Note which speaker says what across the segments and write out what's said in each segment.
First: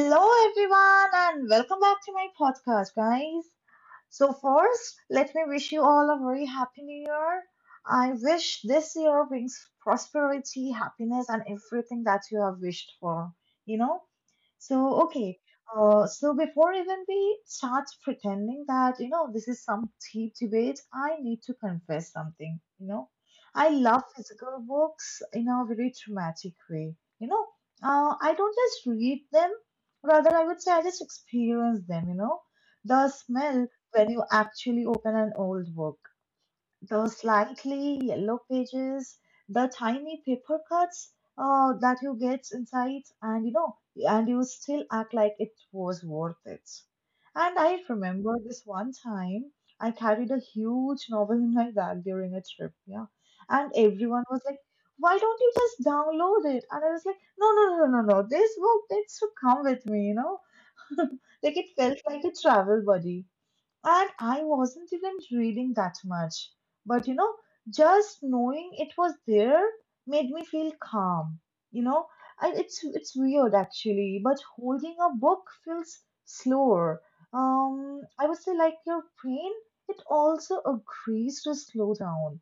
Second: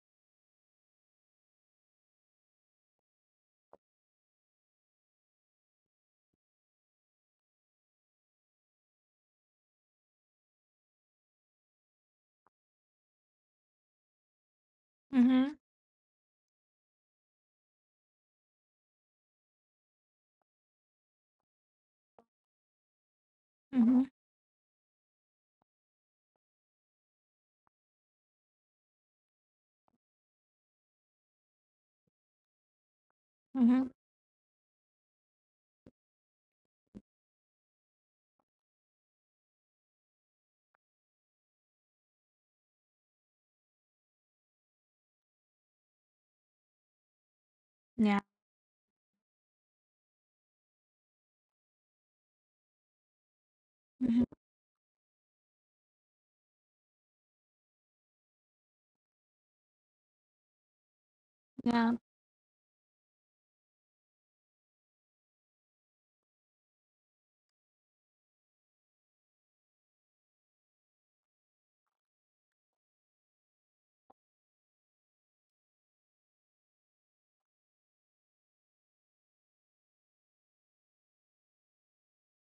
Speaker 1: Hello, everyone, and welcome back to my podcast, guys. So, first, let me wish you all a very happy new year. I wish this year brings prosperity, happiness, and everything that you have wished for, you know. So, okay.
Speaker 2: Mhm,
Speaker 1: So before even we start pretending that, this is some deep debate, I need to confess something, I love
Speaker 2: mhm,
Speaker 1: physical books in a very dramatic way, I don't just read them, rather I would say I just experience them, The smell,
Speaker 2: mhm.
Speaker 1: when you actually open an old book. Those slightly yellow pages, the tiny paper cuts that you get inside, and and you still act like it was worth it. And I
Speaker 2: Yeah,
Speaker 1: remember this one time I carried a huge novel in my bag during a trip, yeah. And everyone
Speaker 2: mhm,
Speaker 1: was like, why don't you just download it? And I was like, no, no, no, no, no, no, this book needs to come with me, you know? Like it
Speaker 2: yeah,
Speaker 1: felt like a travel buddy and I wasn't even reading that much. But you know, just knowing it was there made me feel calm. You know, I, it's weird actually, but holding a book feels slower. I would say like your brain, it also agrees to slow down.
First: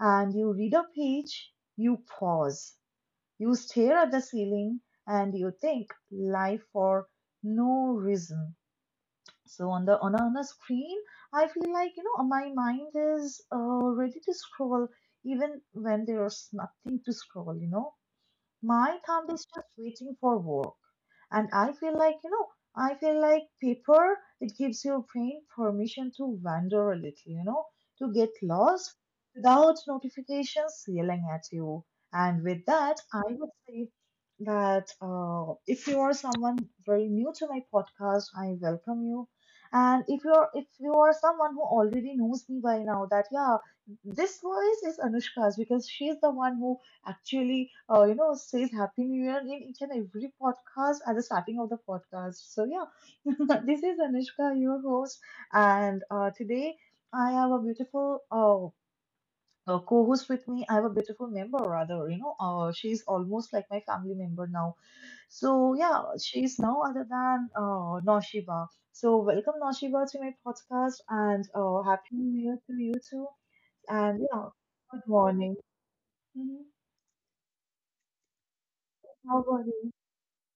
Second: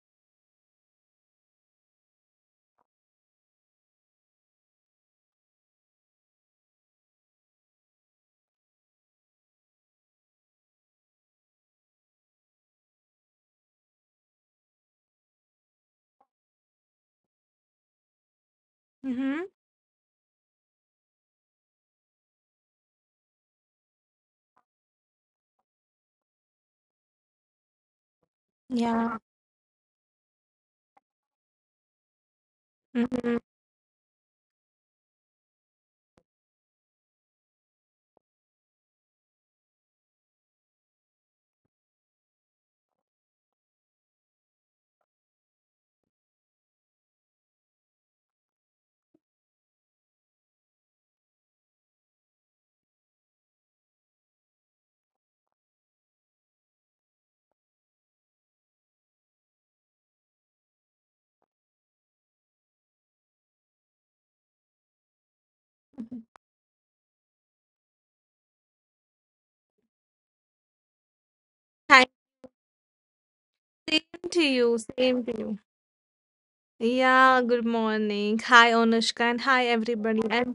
Speaker 1: And you read a page, you pause, you stare at the ceiling, and you think life for no reason. On a screen, I feel like my mind is ready to scroll even when there's nothing to scroll. You know, my thumb is
Speaker 2: mhm,
Speaker 1: just waiting for work. And I feel like, I feel like paper, it gives your brain permission to wander a little, to get lost
Speaker 2: yeah,
Speaker 1: without notifications yelling at you. And with that, I
Speaker 2: mhm.
Speaker 1: would say that if you are someone very new to my podcast, I welcome you. And if you are someone who already knows me by now, that yeah, this voice is Anushka's because she's the one who actually, says Happy New Year in each and every podcast at the starting of the podcast. So, yeah, this is Anushka, your host, and today I have a beautiful co host with me. I have a beautiful member, rather, she's almost like my family member now. So, yeah, she's no other than Noshiba. So, welcome, Noshiba, to my podcast, and
Speaker 2: Hi,
Speaker 1: Happy New Year to you too.
Speaker 2: same
Speaker 1: And,
Speaker 2: to
Speaker 1: yeah,
Speaker 2: you,
Speaker 1: good
Speaker 2: same to
Speaker 1: morning.
Speaker 2: you.
Speaker 1: Mhm.
Speaker 2: Yeah, good morning. Hi, Anushka,
Speaker 1: How
Speaker 2: and
Speaker 1: about
Speaker 2: hi,
Speaker 1: you?
Speaker 2: everybody. I'm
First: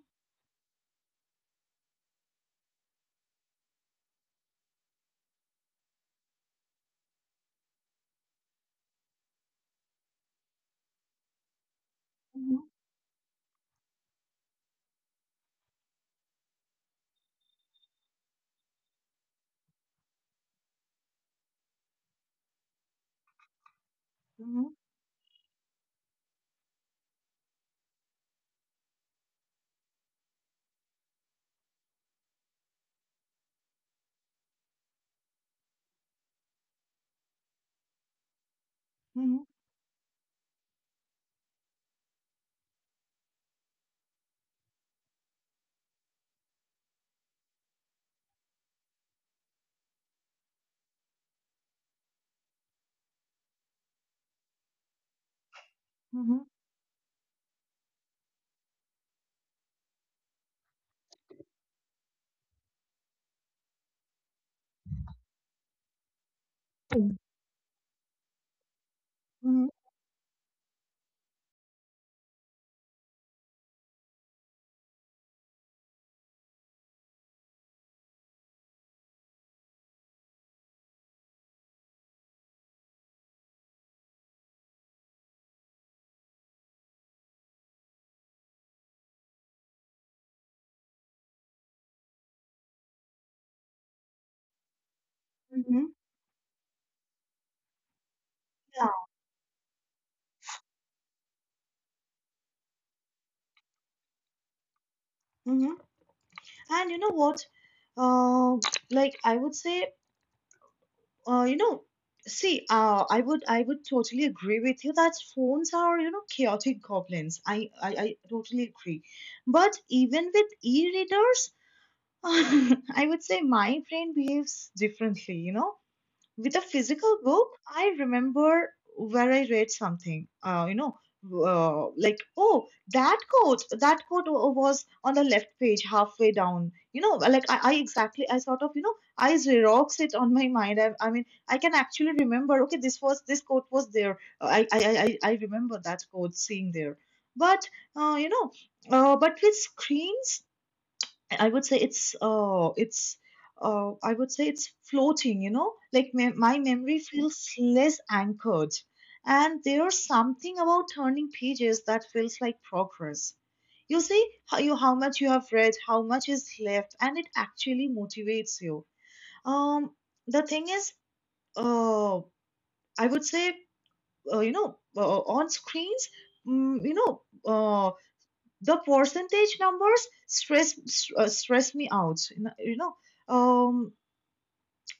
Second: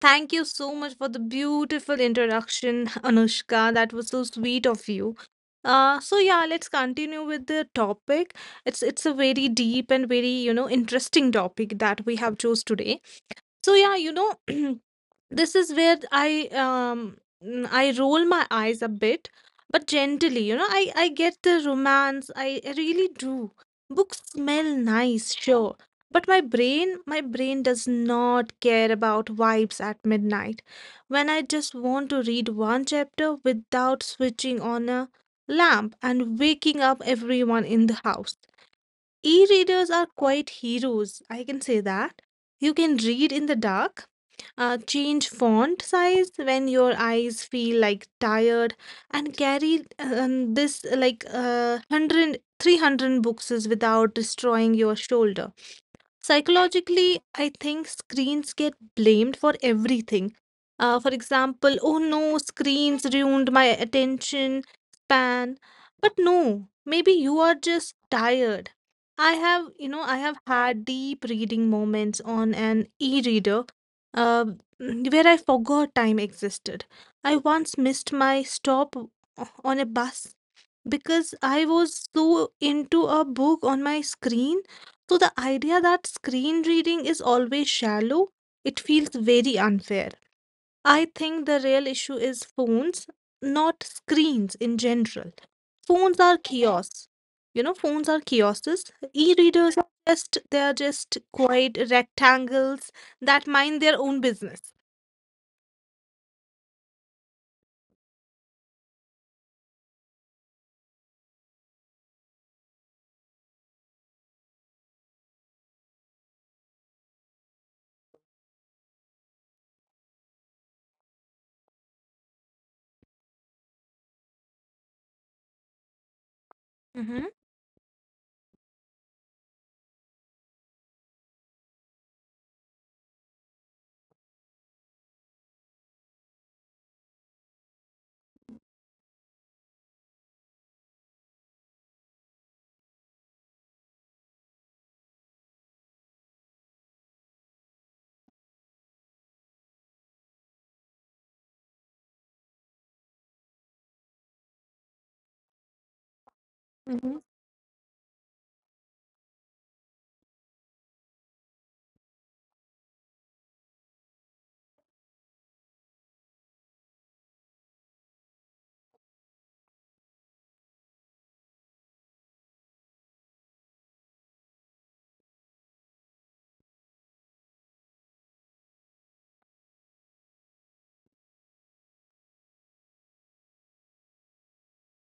Speaker 2: Thank you so much for the beautiful introduction, Anushka. That was so sweet of you. So yeah, let's continue with the topic. It's a very deep and very, you know, interesting topic that we have
Speaker 1: Mhm.
Speaker 2: chose today, so yeah, you know. This is where um I roll my eyes a bit, but gently, you know. I get the romance, I really do. Books smell
Speaker 1: Mhm,
Speaker 2: nice, sure, but my brain does not care about vibes at midnight when I just want to read one chapter without switching on a lamp and waking up everyone in the house.
Speaker 1: mhm,
Speaker 2: E-readers are quite heroes, I can say that. You can read in the dark, change font size when your eyes feel like tired, and carry this like one hundred three hundred 300 books without destroying your shoulder.
Speaker 1: mhm,
Speaker 2: Psychologically, I think screens get blamed for everything. For example, oh no, screens ruined my attention span. But no, maybe you are just tired. I have,
Speaker 1: mhm,
Speaker 2: you know, I have had deep reading moments on an e-reader, uh, where I forgot time existed. I once missed my stop on a bus because I was so into a book on my screen. So the idea that screen reading is always shallow, it feels very unfair. I think the real issue is phones, not screens in general.
Speaker 1: mhm,
Speaker 2: Phones are kiosks. You know, phones are
Speaker 1: yeah,
Speaker 2: kiosks. E-readers are just they are just quiet rectangles that mind their own business.
Speaker 1: mhm. And you know what? Uh, like I would say, uh, you know, see, I, would, I would totally agree with you that phones are, you know, chaotic goblins. I totally agree. But even with e-readers, I would say my brain behaves differently. You know, with a physical
Speaker 2: Mhm,
Speaker 1: book, I remember where I read something, like, oh, was on the left page, halfway down. You know, like I exactly, I sort of, you know, I xerox it on my mind. I mean, I can actually remember, okay, this quote was there. I remember that quote seeing there. But, uh, you know, but with screens, I would say it's floating, you know, like my memory
Speaker 2: mhm,
Speaker 1: feels less anchored. And there's something about turning pages that feels like progress. You see how much you have read, how much is left, and it actually motivates you. Um, the thing is, uh, I would say, you know, on screens, mm, you know, uh the percentage numbers stress me out, um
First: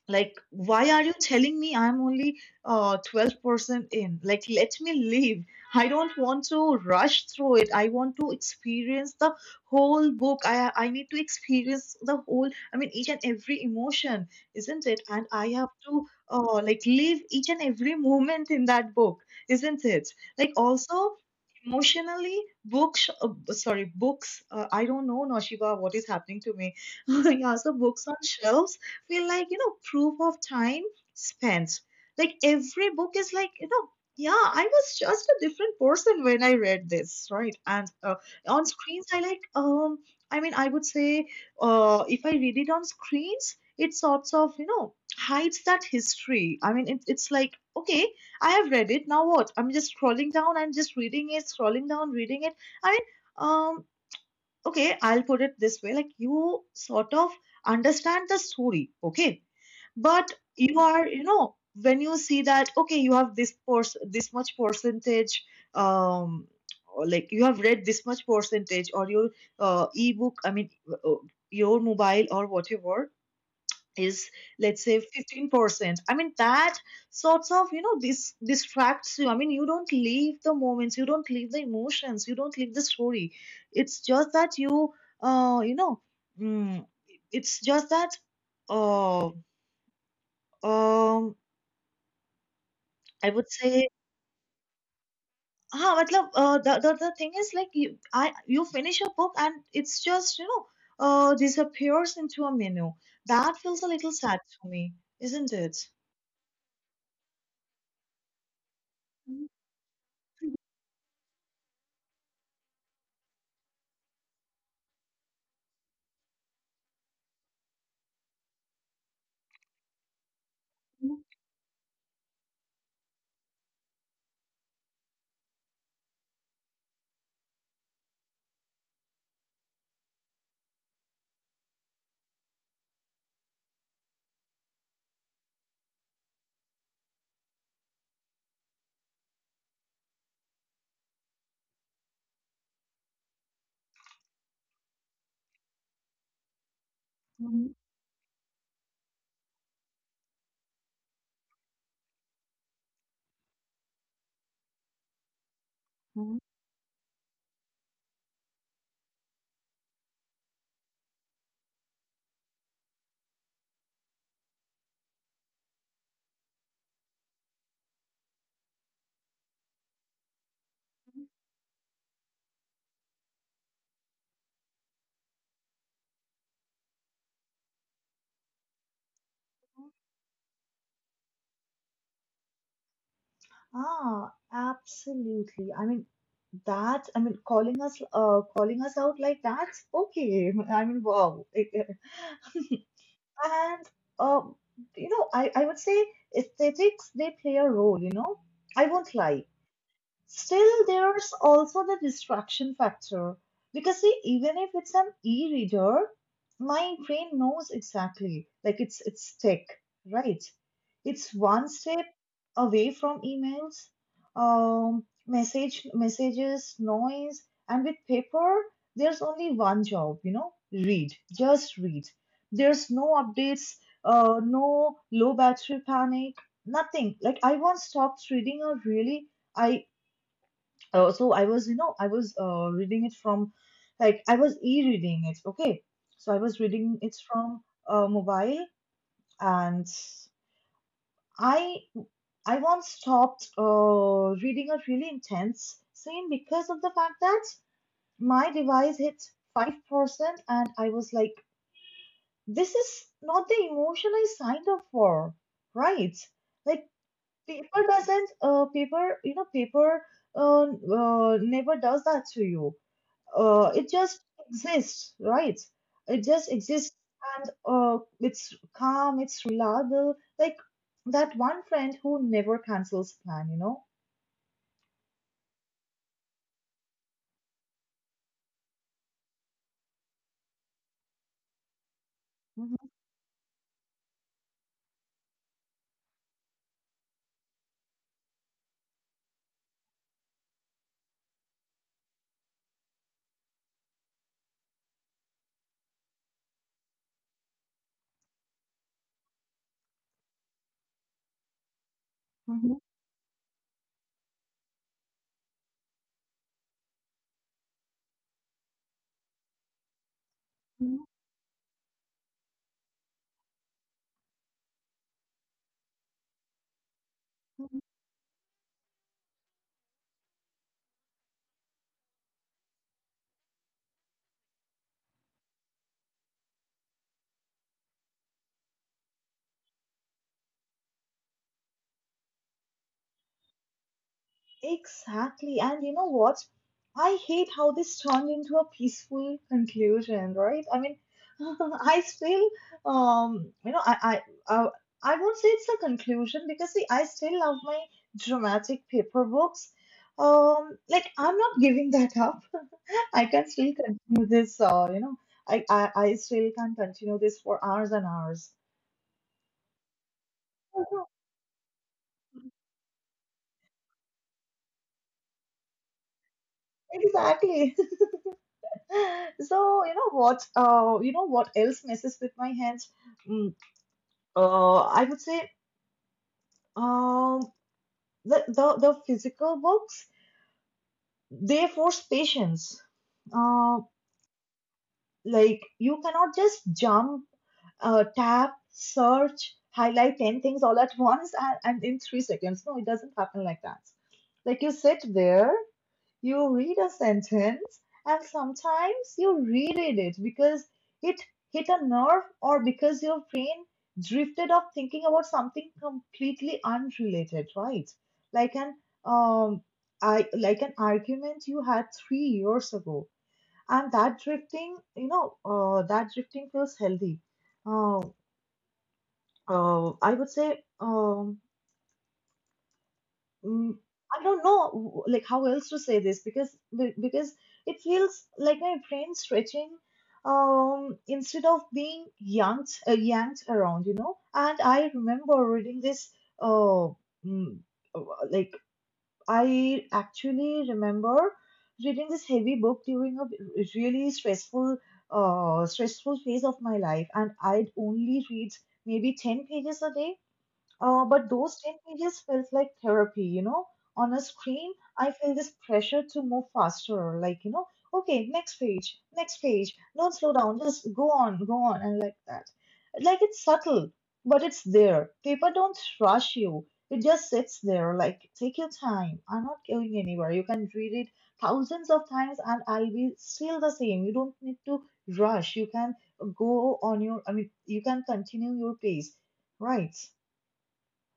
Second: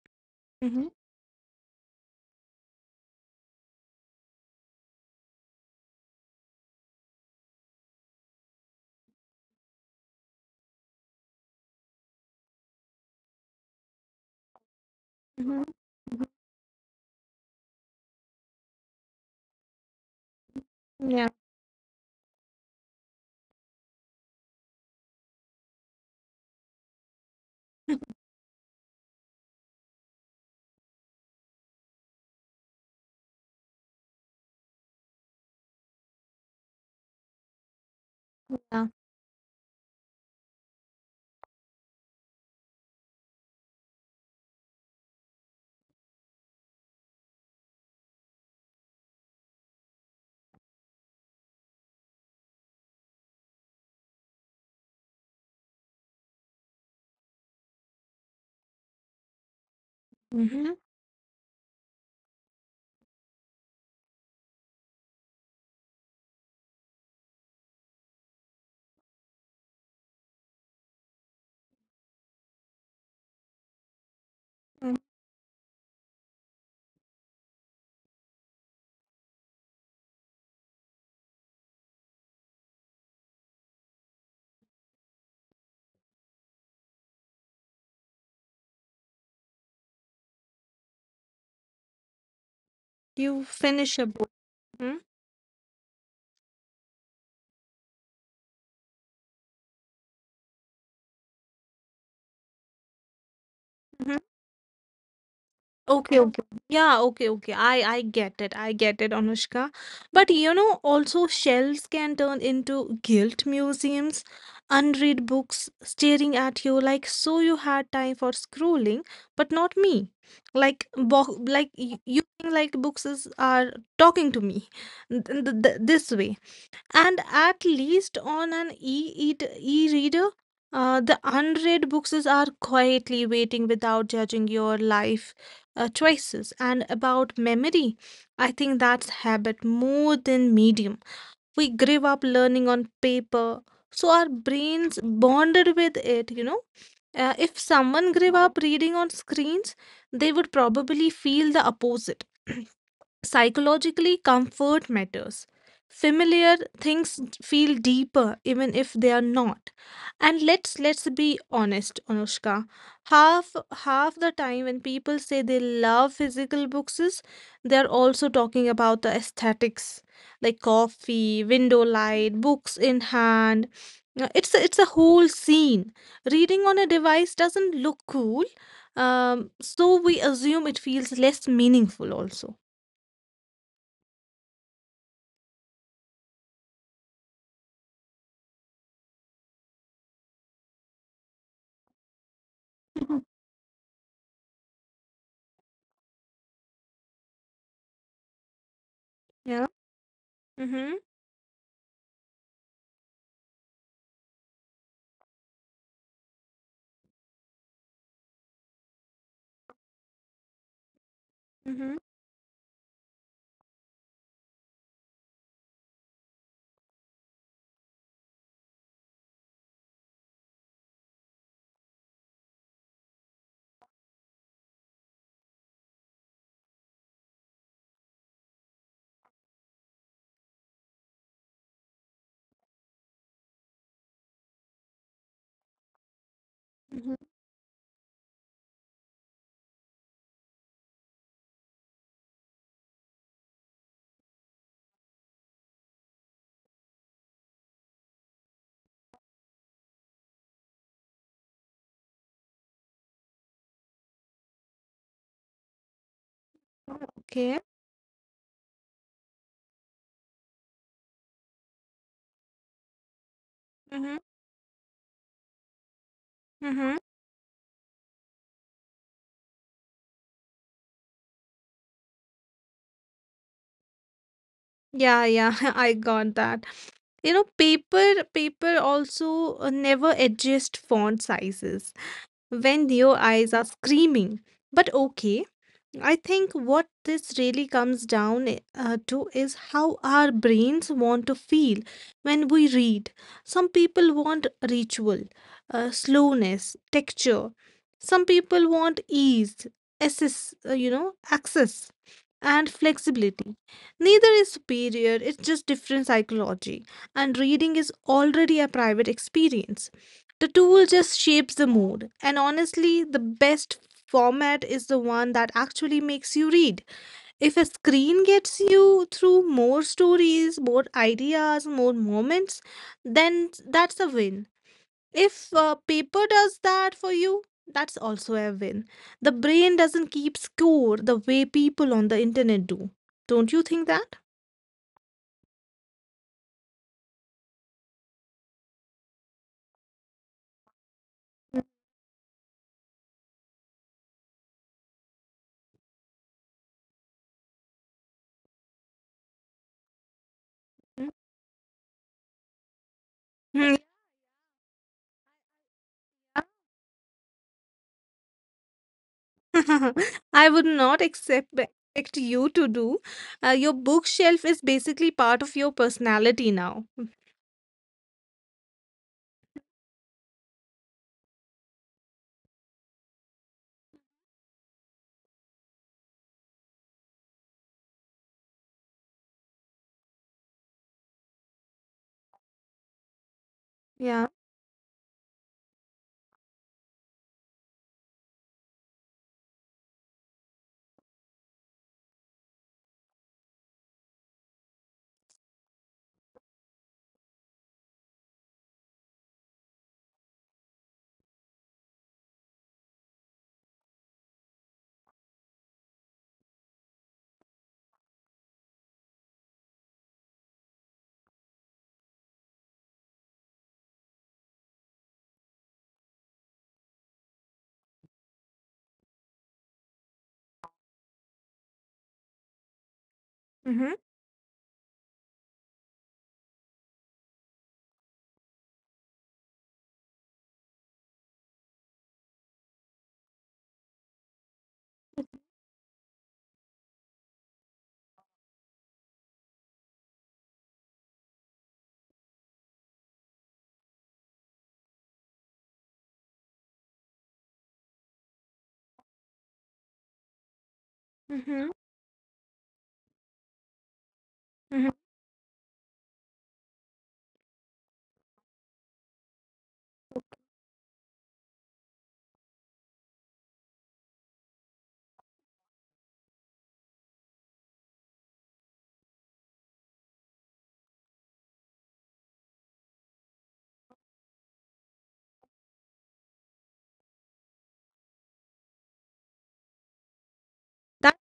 Speaker 1: like
Speaker 2: mhm,
Speaker 1: why are you telling me I'm only 12% in. Like, let me leave. I don't want to rush through it. I want to experience the whole book. I need to experience the whole, I mean, each and every emotion, isn't it? And I
Speaker 2: mhm,
Speaker 1: have to like live each and every moment in that book, isn't it? Like
Speaker 2: mhm.
Speaker 1: also
Speaker 2: Yeah,
Speaker 1: emotionally, books b- sorry books, I don't know, Nashiba, what is happening to me. Yeah, so books on shelves feel like, you know, proof of time spent. Like every book is like, you know, yeah, I was just a different person when I read this, right? And on
Speaker 2: yeah.
Speaker 1: screens, I mean, I would say, if I read it on screens, it sorts of, you know, hides that history. I mean, it, it's like, okay, I have read it, now what? I'm just scrolling down and just reading it, scrolling down, reading it. i mean um okay, I'll put it this way, like you sort of understand the story, okay, but
Speaker 2: Mhm,
Speaker 1: you are, you know, when you see that, okay, you have this much percentage um or like you have read this much percentage, or your ebook I mean your mobile or whatever is, let's
Speaker 2: mm.
Speaker 1: say, 15%, I mean that sorts of, you know, this distracts you. I mean, you don't leave the moments, you don't leave the emotions, you don't leave the story. It's just that you you know mm, it's just that uh um I
Speaker 2: You
Speaker 1: would say,
Speaker 2: finish a book. Mhm,
Speaker 1: ah, matlab, the thing is like you finish a book and it's just, you know, disappears into a menu. That feels a little
Speaker 2: mhm.
Speaker 1: sad to me, isn't it?
Speaker 2: Okay, okay. Yeah, okay, okay. I get it. I get it, Anushka. But you know, also shelves can turn into guilt museums, unread books staring at you like, so you had time for scrolling, but not me. Like bo like you think like books are talking to me this way. And at least on an e-reader, the unread books are quietly waiting without judging your life choices. And about memory, I think that's habit more than medium. We grew up learning on paper, so our brains bonded with it. If someone grew up reading on screens, they would probably feel the opposite. Psychologically, comfort matters. Familiar things feel deeper even if they are not. And let's be honest, Anushka. Half half the time when people say they love physical books, is they are also talking about the aesthetics, like coffee, window light, books in hand. It's a whole scene. Reading on a device doesn't look cool, so we assume it feels less meaningful also.
Speaker 1: Ah, absolutely. I mean that. I mean calling us out like that's okay. I mean, wow. And um, I would say aesthetics, they play a role, you know. I won't lie.
Speaker 2: Yeah.
Speaker 1: Still,
Speaker 2: Mhm,
Speaker 1: there's also the distraction factor because, see, even if it's an e-reader, my brain knows exactly like it's tech, right? It's one
Speaker 2: mhm,
Speaker 1: step away from emails, messages, noise, and with paper, there's only one job, you know, read, just read. There's no updates, no low battery panic, nothing. Like I once stopped reading a really I so I was, you know, I was reading it from, like, I was e-reading it. Okay, so I was reading
Speaker 2: mhm,
Speaker 1: it from mobile, and I I once stopped reading a really intense scene because of the fact that my device hit 5%, and I was like, this is not the emotion I signed up for, right? Like,
Speaker 2: okay.
Speaker 1: paper never does that to you. It
Speaker 2: Mhm,
Speaker 1: just exists, right? It just exists,
Speaker 2: mhm.
Speaker 1: and it's calm, it's reliable. Like that one friend who never cancels plan, you know.
Speaker 2: Yeah, yeah, I got that. You know, paper also never adjust font sizes when
Speaker 1: Mhm,
Speaker 2: your eyes are screaming. But okay, I think what this really comes down to is how our brains want to feel when we read. Some people want ritual, slowness, texture. Some people want ease, access, and
Speaker 1: mhm,
Speaker 2: flexibility. Neither is superior, it's just different psychology. And reading is already a private experience. The tool
Speaker 1: mhm,
Speaker 2: just shapes the mood, and honestly, the best format is the one that actually makes you read. If a
Speaker 1: mhm.
Speaker 2: screen gets you through more stories, more ideas, more moments, then that's a win. If paper does that for you, that's also a win. The brain doesn't keep score the way people on the internet do. Don't you think that?
Speaker 1: Exactly. And you know what? I hate how this turned into a peaceful conclusion, right? I mean, I still, um, you know, I, I, uh, I won't say it's a conclusion because, see, I still love my dramatic paper books.
Speaker 2: Mhm.
Speaker 1: Like I'm not giving that up. I can still
Speaker 2: Mm,
Speaker 1: continue this. I
Speaker 2: yeah.
Speaker 1: still can continue this for hours and hours.
Speaker 2: I would not accept expect you to do. Your bookshelf is basically part of your personality now.
Speaker 1: Exactly. So, you know what else messes with my hands? Mm, uh, I would say, um, the physical books, they force patience. Uh,
Speaker 2: Yeah.
Speaker 1: like you cannot just jump, tap, search, highlight 10 things all at once, and in 3 seconds. No, it doesn't happen like that. Like you sit there. You read a sentence and sometimes you reread it because it hit a nerve, or because your brain drifted off thinking about something completely unrelated, right? Like an um like an argument you had 3 years ago. And that drifting, you know, that drifting feels healthy. Uh, I would say mm,
Speaker 2: Hmm.
Speaker 1: I don't know like how else to say this because because it feels like my brain stretching instead of being yanked around, you know. And I remember reading this uh mm, uh, like I actually remember reading this heavy book during a really stressful phase of my life, and I'd only read maybe 10 pages a day, but those
Speaker 2: Mhm,
Speaker 1: 10 pages felt like therapy, you know. On a screen,
Speaker 2: mhm.
Speaker 1: I feel this pressure to move faster, like, you know, okay, next page, don't slow down, just go on, go on, and like that. Like it's subtle, but it's there. Paper don't rush you. It just sits there, like, take your time. I'm not going anywhere. You can read it thousands of times and I'll be still the same. You don't need to rush. You can go on your, I mean, you can continue your pace, right?
Speaker 2: That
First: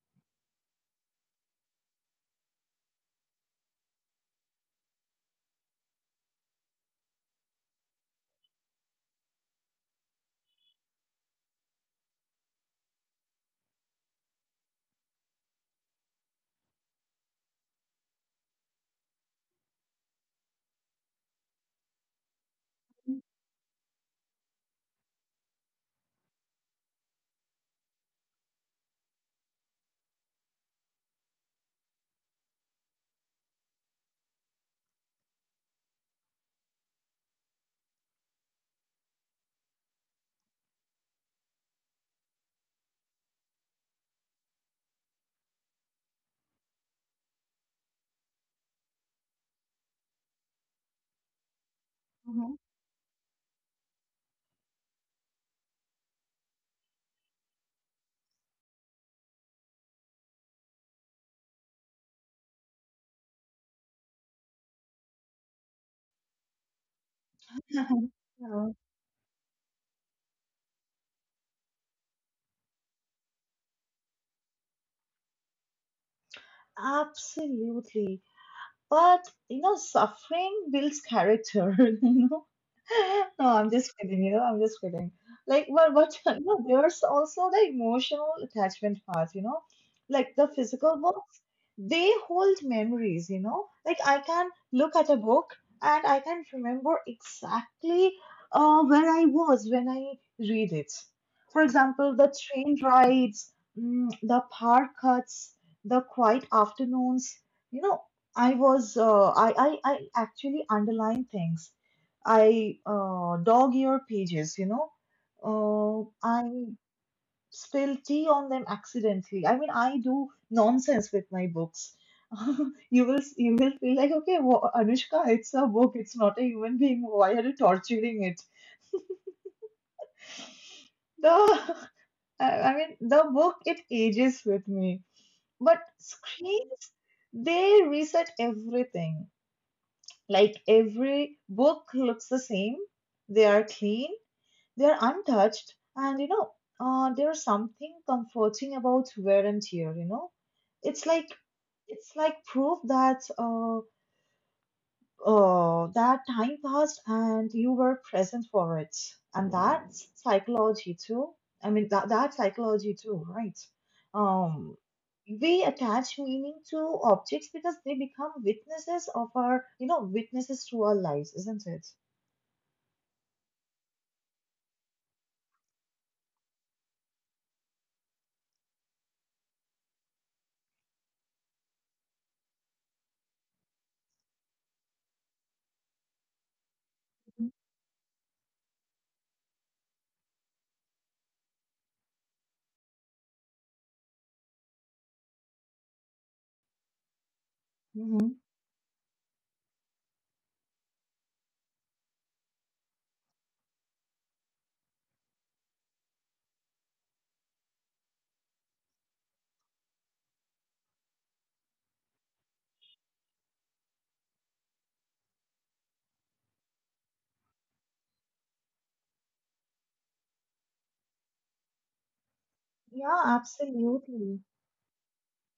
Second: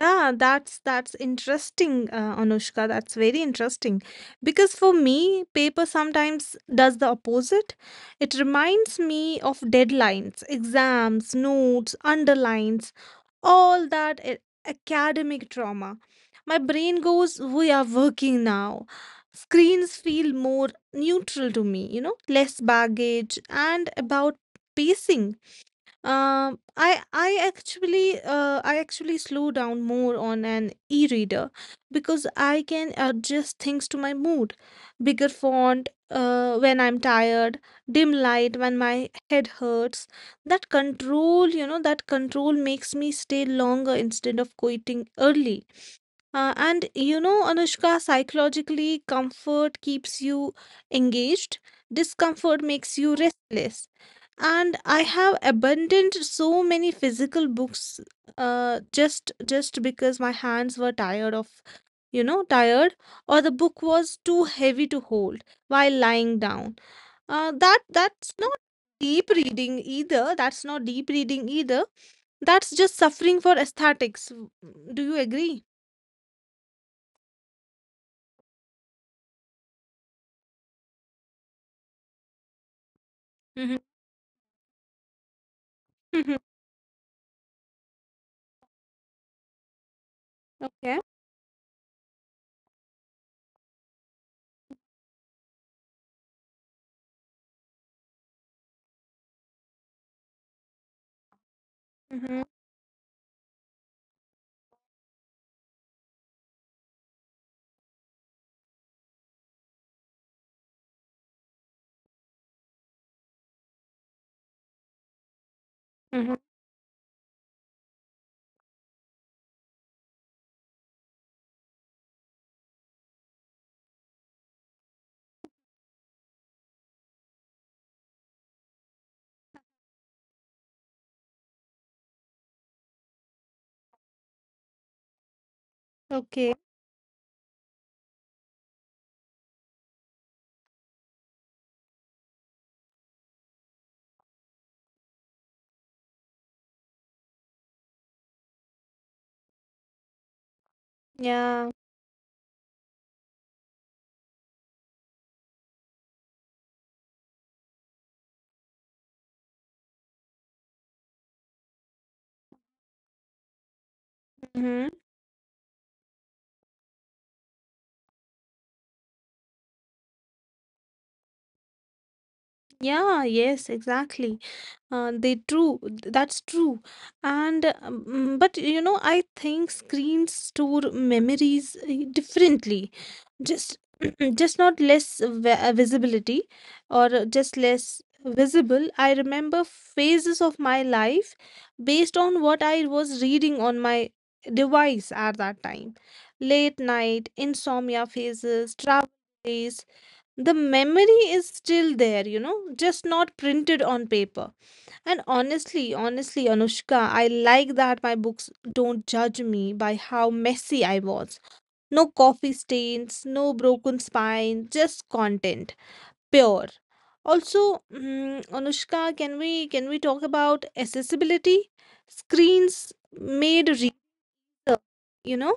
Speaker 2: yeah, that's interesting, Anushka. That's very interesting because for me, paper sometimes does the opposite. It reminds me of deadlines, exams, notes, underlines, all that academic trauma. My brain goes, "We are working now." Screens feel more neutral to me, you know, less baggage and about pacing. I actually slow down more on an e-reader because I can adjust things to my mood. Bigger font when I'm tired, dim light when my head hurts. That control makes me stay longer instead of quitting early. And you know, Anushka, psychologically, comfort keeps you engaged.
Speaker 1: Mhm.
Speaker 2: Discomfort makes you restless, and I have abandoned so many physical books, just because my hands were tired of you know tired, or the book was too heavy to hold while lying down. uh that that's not
Speaker 1: Oh,
Speaker 2: deep reading either. That's just suffering for aesthetics. Do you agree?
Speaker 1: absolutely. But you know, suffering builds character. You know, no, I'm
Speaker 2: Mm-hmm.
Speaker 1: just kidding. I'm just kidding. Like, but
Speaker 2: Mm-hmm.
Speaker 1: you know, there's also the emotional attachment part. You know, like the physical
Speaker 2: Okay.
Speaker 1: books, they hold memories. You know, like I can look at a book and I can remember exactly where I was when I read it. For example, the
Speaker 2: Mm-hmm.
Speaker 1: train rides, the park cuts, the quiet afternoons. You know, I actually underline things. I dog ear pages, you know. Uh,
Speaker 2: Mm-hmm.
Speaker 1: I spill tea on them accidentally. I mean, I do nonsense with my books. You will feel like, okay, wha Anushka, it's a book. It's not a human being. Why are you torturing it? The I mean, the book, it ages with me. But
Speaker 2: Okay.
Speaker 1: screens, they reset everything. Like every book looks the same. They are clean, they are untouched, and you know, there is something comforting about wear and tear. You know, it's like
Speaker 2: Yeah,
Speaker 1: it's like proof that Oh, that time passed and you were present for it. And that's psychology too. I mean, that's psychology too, right? Um,
Speaker 2: mm-hmm.
Speaker 1: we attach meaning to objects because they become witnesses of witnesses to our lives, isn't it?
Speaker 2: Yeah, yes, exactly. They true that's true. And um, but you know, I think screens store memories differently, just just not less visibility, or just less visible. I remember phases of my life based on what I was reading on my device at that time — late night insomnia
Speaker 1: hmm
Speaker 2: phases, travel days. The memory is still there, you know, just not printed on paper. And honestly, Anushka, I like that my books don't judge me by how messy I was. No coffee stains, no broken spine, just content, pure. Also, Anushka, can we talk about accessibility? Screens
Speaker 1: Yeah,
Speaker 2: made
Speaker 1: absolutely.
Speaker 2: you know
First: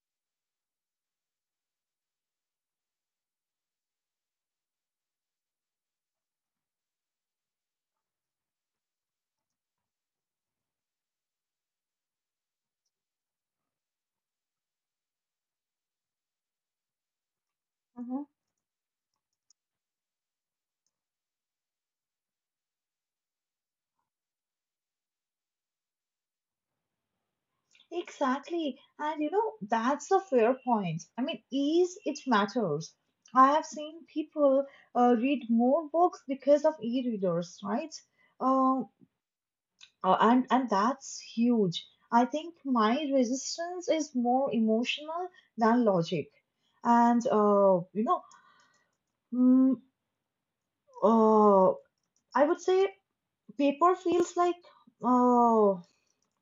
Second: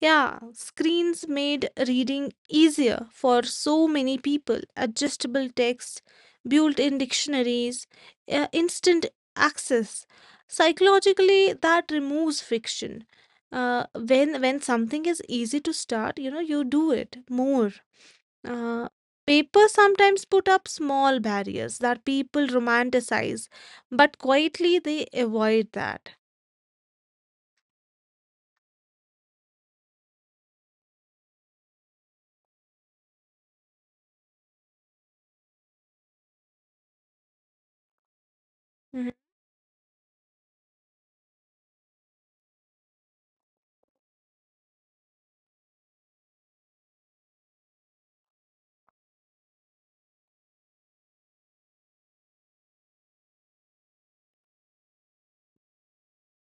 Speaker 2: yeah screens made reading easier for so many people — adjustable text, built-in dictionaries, instant access. Psychologically, that removes friction. Uh, when when something is easy to start, you know, you do it more.
Speaker 1: Mm-hmm.
Speaker 2: uh, Paper sometimes put up small barriers that people romanticize, but quietly they avoid that.
Speaker 1: Exactly. And you know, that's the fair point. I mean, ease, it matters. I have seen people read more books because of e-readers, right? Uh,
Speaker 2: Mhm,
Speaker 1: and that's huge. I think my resistance is more emotional than logic. And mm, uh, I would say paper feels like uh,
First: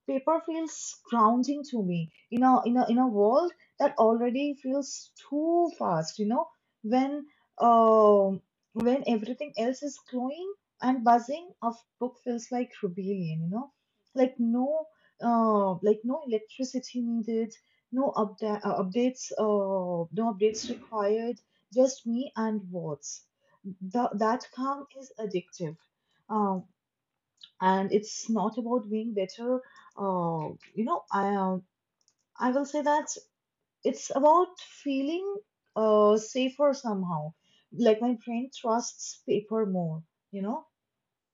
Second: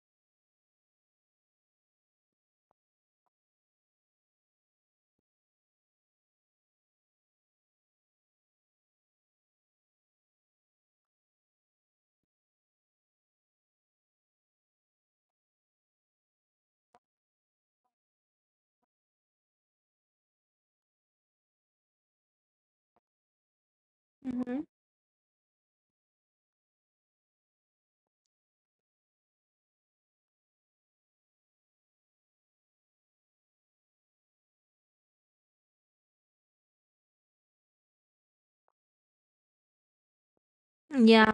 Speaker 1: paper feels grounding to me in a in a world that already feels too fast, you know, when um when everything else is glowing and buzzing, a book feels like rebellion, you know, like no electricity needed, no updates required, just me and words. That
Speaker 2: mhm.
Speaker 1: calm is addictive. Um, and it's not about being better. uh, you know i um, I will say that it's about feeling safer somehow, like my brain trusts paper more, you know.
Speaker 2: Yeah.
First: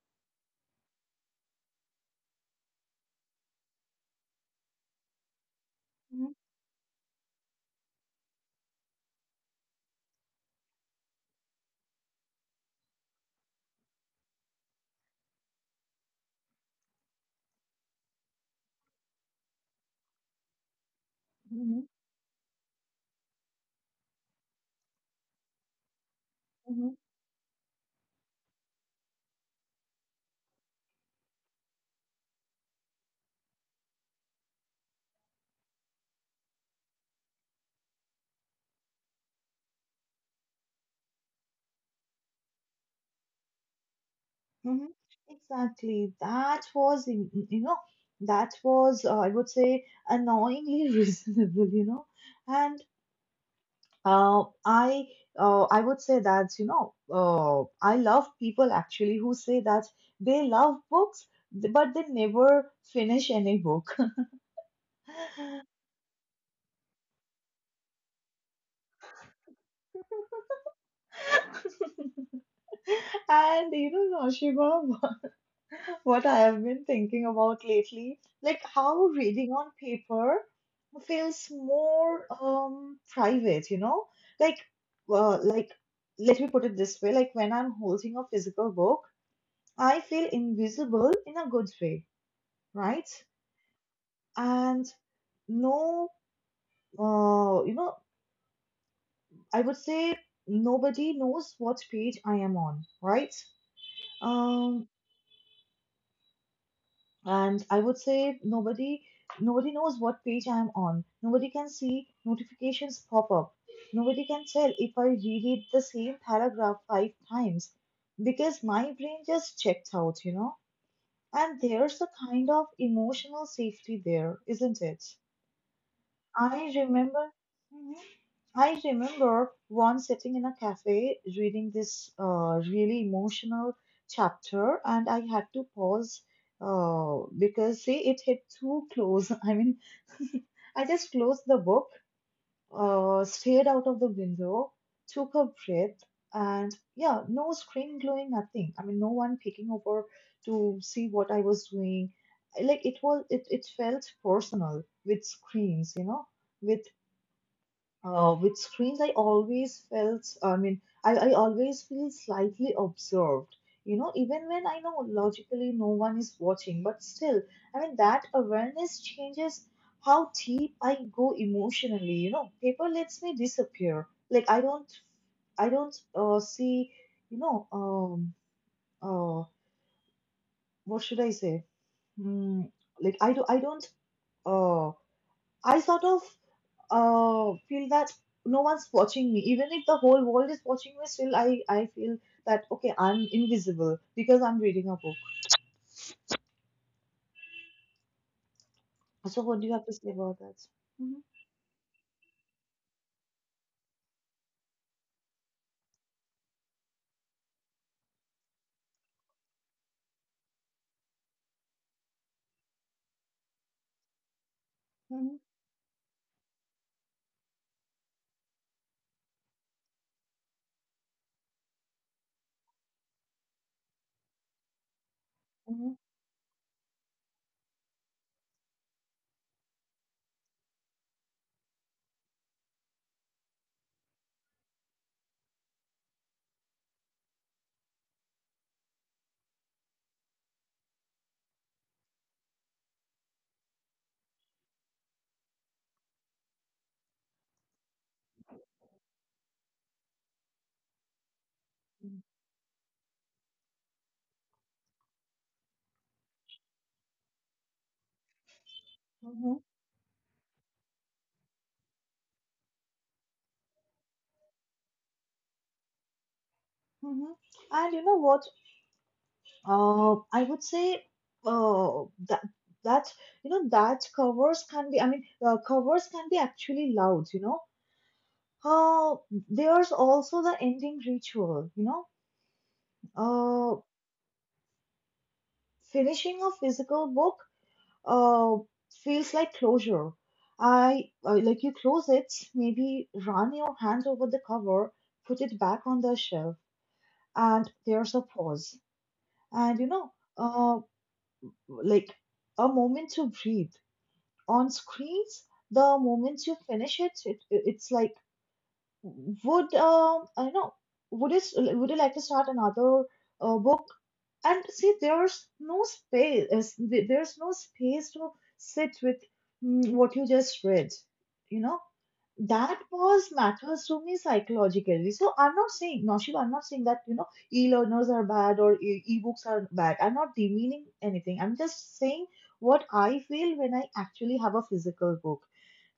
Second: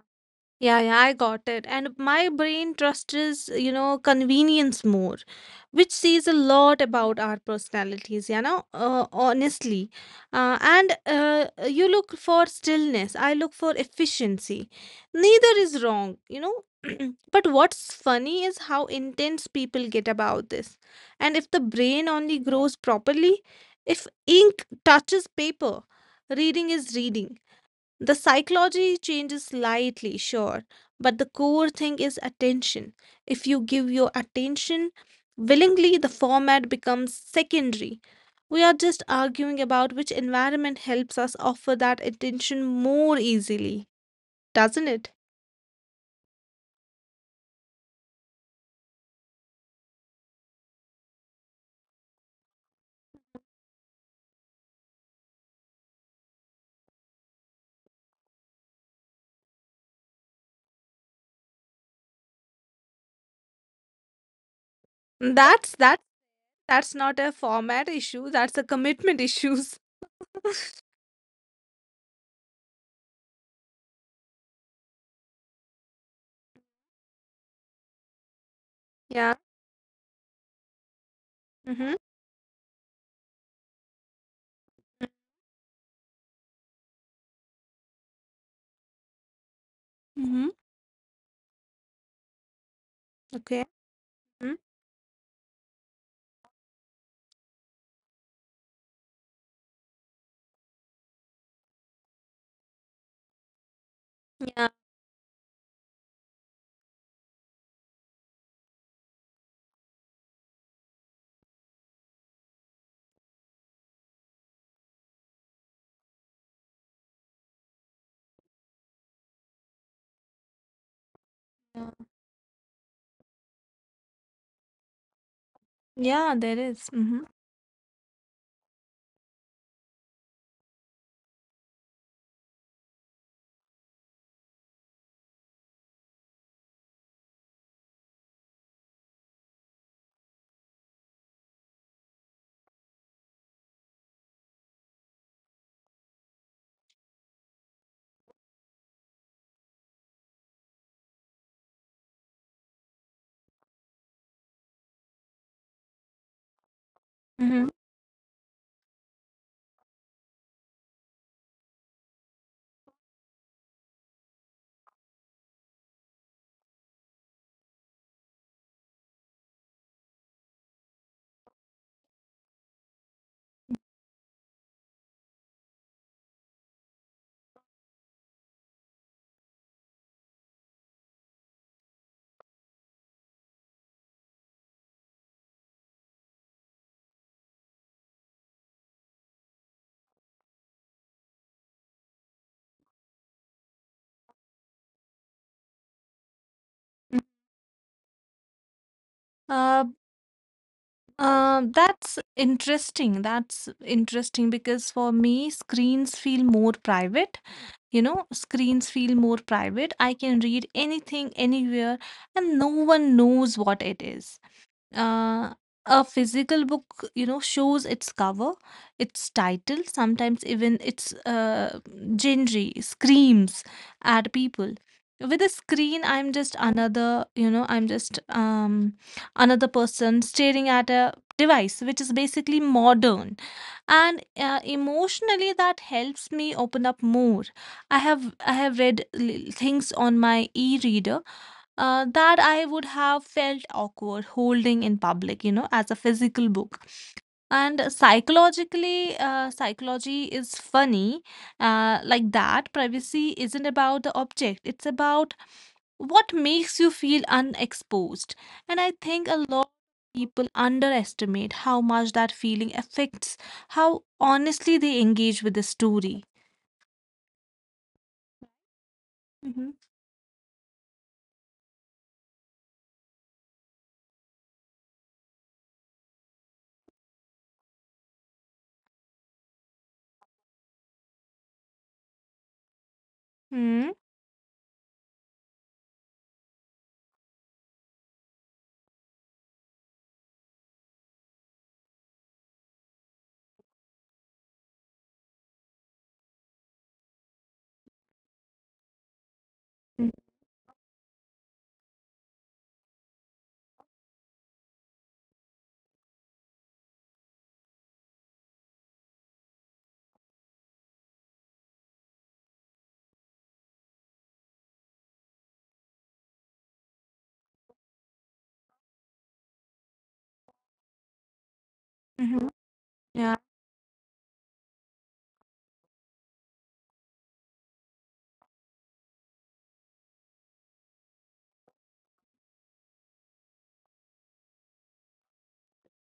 Speaker 2: Yeah, yeah, I got it. And my brain trusts, you know, convenience more, which says
Speaker 1: Mhm,
Speaker 2: a lot about our personalities, you know, honestly. And you look for stillness, I look for efficiency. Neither is wrong, you know. But what's funny is how intense people get about this. And if the
Speaker 1: mhm,
Speaker 2: brain only grows properly, if ink touches paper, reading is
Speaker 1: mhm,
Speaker 2: reading. The psychology changes slightly, sure, but the core thing is attention. If you give your attention willingly, the format becomes secondary. We are just arguing about which environment helps us offer that attention more easily, doesn't
Speaker 1: mhm.
Speaker 2: it?
Speaker 1: Exactly. that was in- you know that was I would say, annoyingly reasonable, you know. And Uh, I uh, I would say that, you know, I love people actually who say that they love books but they never finish any book.
Speaker 2: That's that. That's not a format issue. That's a commitment issues.
Speaker 1: And you know, Noshiba, what I have been thinking about lately, like how
Speaker 2: Yeah.
Speaker 1: reading on paper feels
Speaker 2: Mm-hmm.
Speaker 1: more private, you know? Like like, let me put it this way, like when I'm holding a physical book, I feel
Speaker 2: Mm-hmm.
Speaker 1: invisible in a good way, right?
Speaker 2: Okay. Mm-hmm.
Speaker 1: And no, you know, I would say nobody knows what page I am on, right?
Speaker 2: Yeah.
Speaker 1: Um, and I would say nobody knows what page I am on. Nobody can see notifications pop up. Nobody can tell if I reread the same paragraph five times because my brain just checked out, you know? And there's a kind of emotional safety there, isn't it?
Speaker 2: Yeah. There
Speaker 1: I
Speaker 2: is. Mm-hmm.
Speaker 1: remember. hmm, I remember once sitting in a cafe reading this really emotional chapter, and I had to pause because, see, it hit too close. I mean, I just closed the book, stared out of the window, took a breath, and yeah, no screen glowing, nothing. I mean, no one peeking over to see what I was doing. Like it felt personal. With screens, you know, with
Speaker 2: Mm-hmm.
Speaker 1: with screens, I always felt, I mean, I always feel slightly observed, you know, even when I know logically no one is watching, but still, I mean, that awareness changes how deep I go emotionally, you know. Paper lets me disappear. Like, I don't see, you know, uh, what should I say? Mm, like, I do, I don't, uh, I sort of feel that no one's watching me. Even if the whole world is watching me, still I feel that, okay, I'm invisible because I'm reading a book.
Speaker 2: Mm-hmm.
Speaker 1: So what do you
Speaker 2: Uh,
Speaker 1: have to say about that? Mhm,
Speaker 2: That's interesting. That's interesting because for me, screens feel more private. You know, screens feel more private. I can read anything, anywhere, and no one knows what it is.
Speaker 1: mhm,
Speaker 2: Uh, a physical book, you know, shows its cover, its title, sometimes even its genre screams at people. With a
Speaker 1: mhm,
Speaker 2: screen, I'm just another, you know, I'm just another person staring at a device, which is basically modern. And emotionally, that helps me open up more. I have read things on my e-reader that I would have felt awkward holding in public, you know, as a physical book. And psychologically, psychology is funny, like that. Privacy isn't about the object, it's about what makes you feel unexposed. And I think a
Speaker 1: mhm,
Speaker 2: lot of people underestimate how much that feeling affects how honestly they engage with the story.
Speaker 1: mhm. And you know what?
Speaker 2: Mm-hmm.
Speaker 1: I would say uh, that that that covers can be. I mean, covers can be actually loud. You know. Uh, there's also the ending ritual. You know. Uh,
Speaker 2: Mm-hmm.
Speaker 1: Finishing a physical book uh, feels like closure. I Like you close it, maybe run your hand over the cover, put it back on the shelf, and there's a pause. And you know,
Speaker 2: Mm-hmm.
Speaker 1: like a moment to breathe. On screens, the moment you finish it, it's like, would I know, would you like to start another book? And see, there's no space, there's no space to sit with what you just read, you know.
Speaker 2: Mm-hmm.
Speaker 1: That was
Speaker 2: Yeah.
Speaker 1: matters to me psychologically. So I'm not saying, Naushib, I'm not saying that, you know, e-learners are bad or e-books are bad. I'm not demeaning anything. I'm just saying what I feel when I actually have a physical book.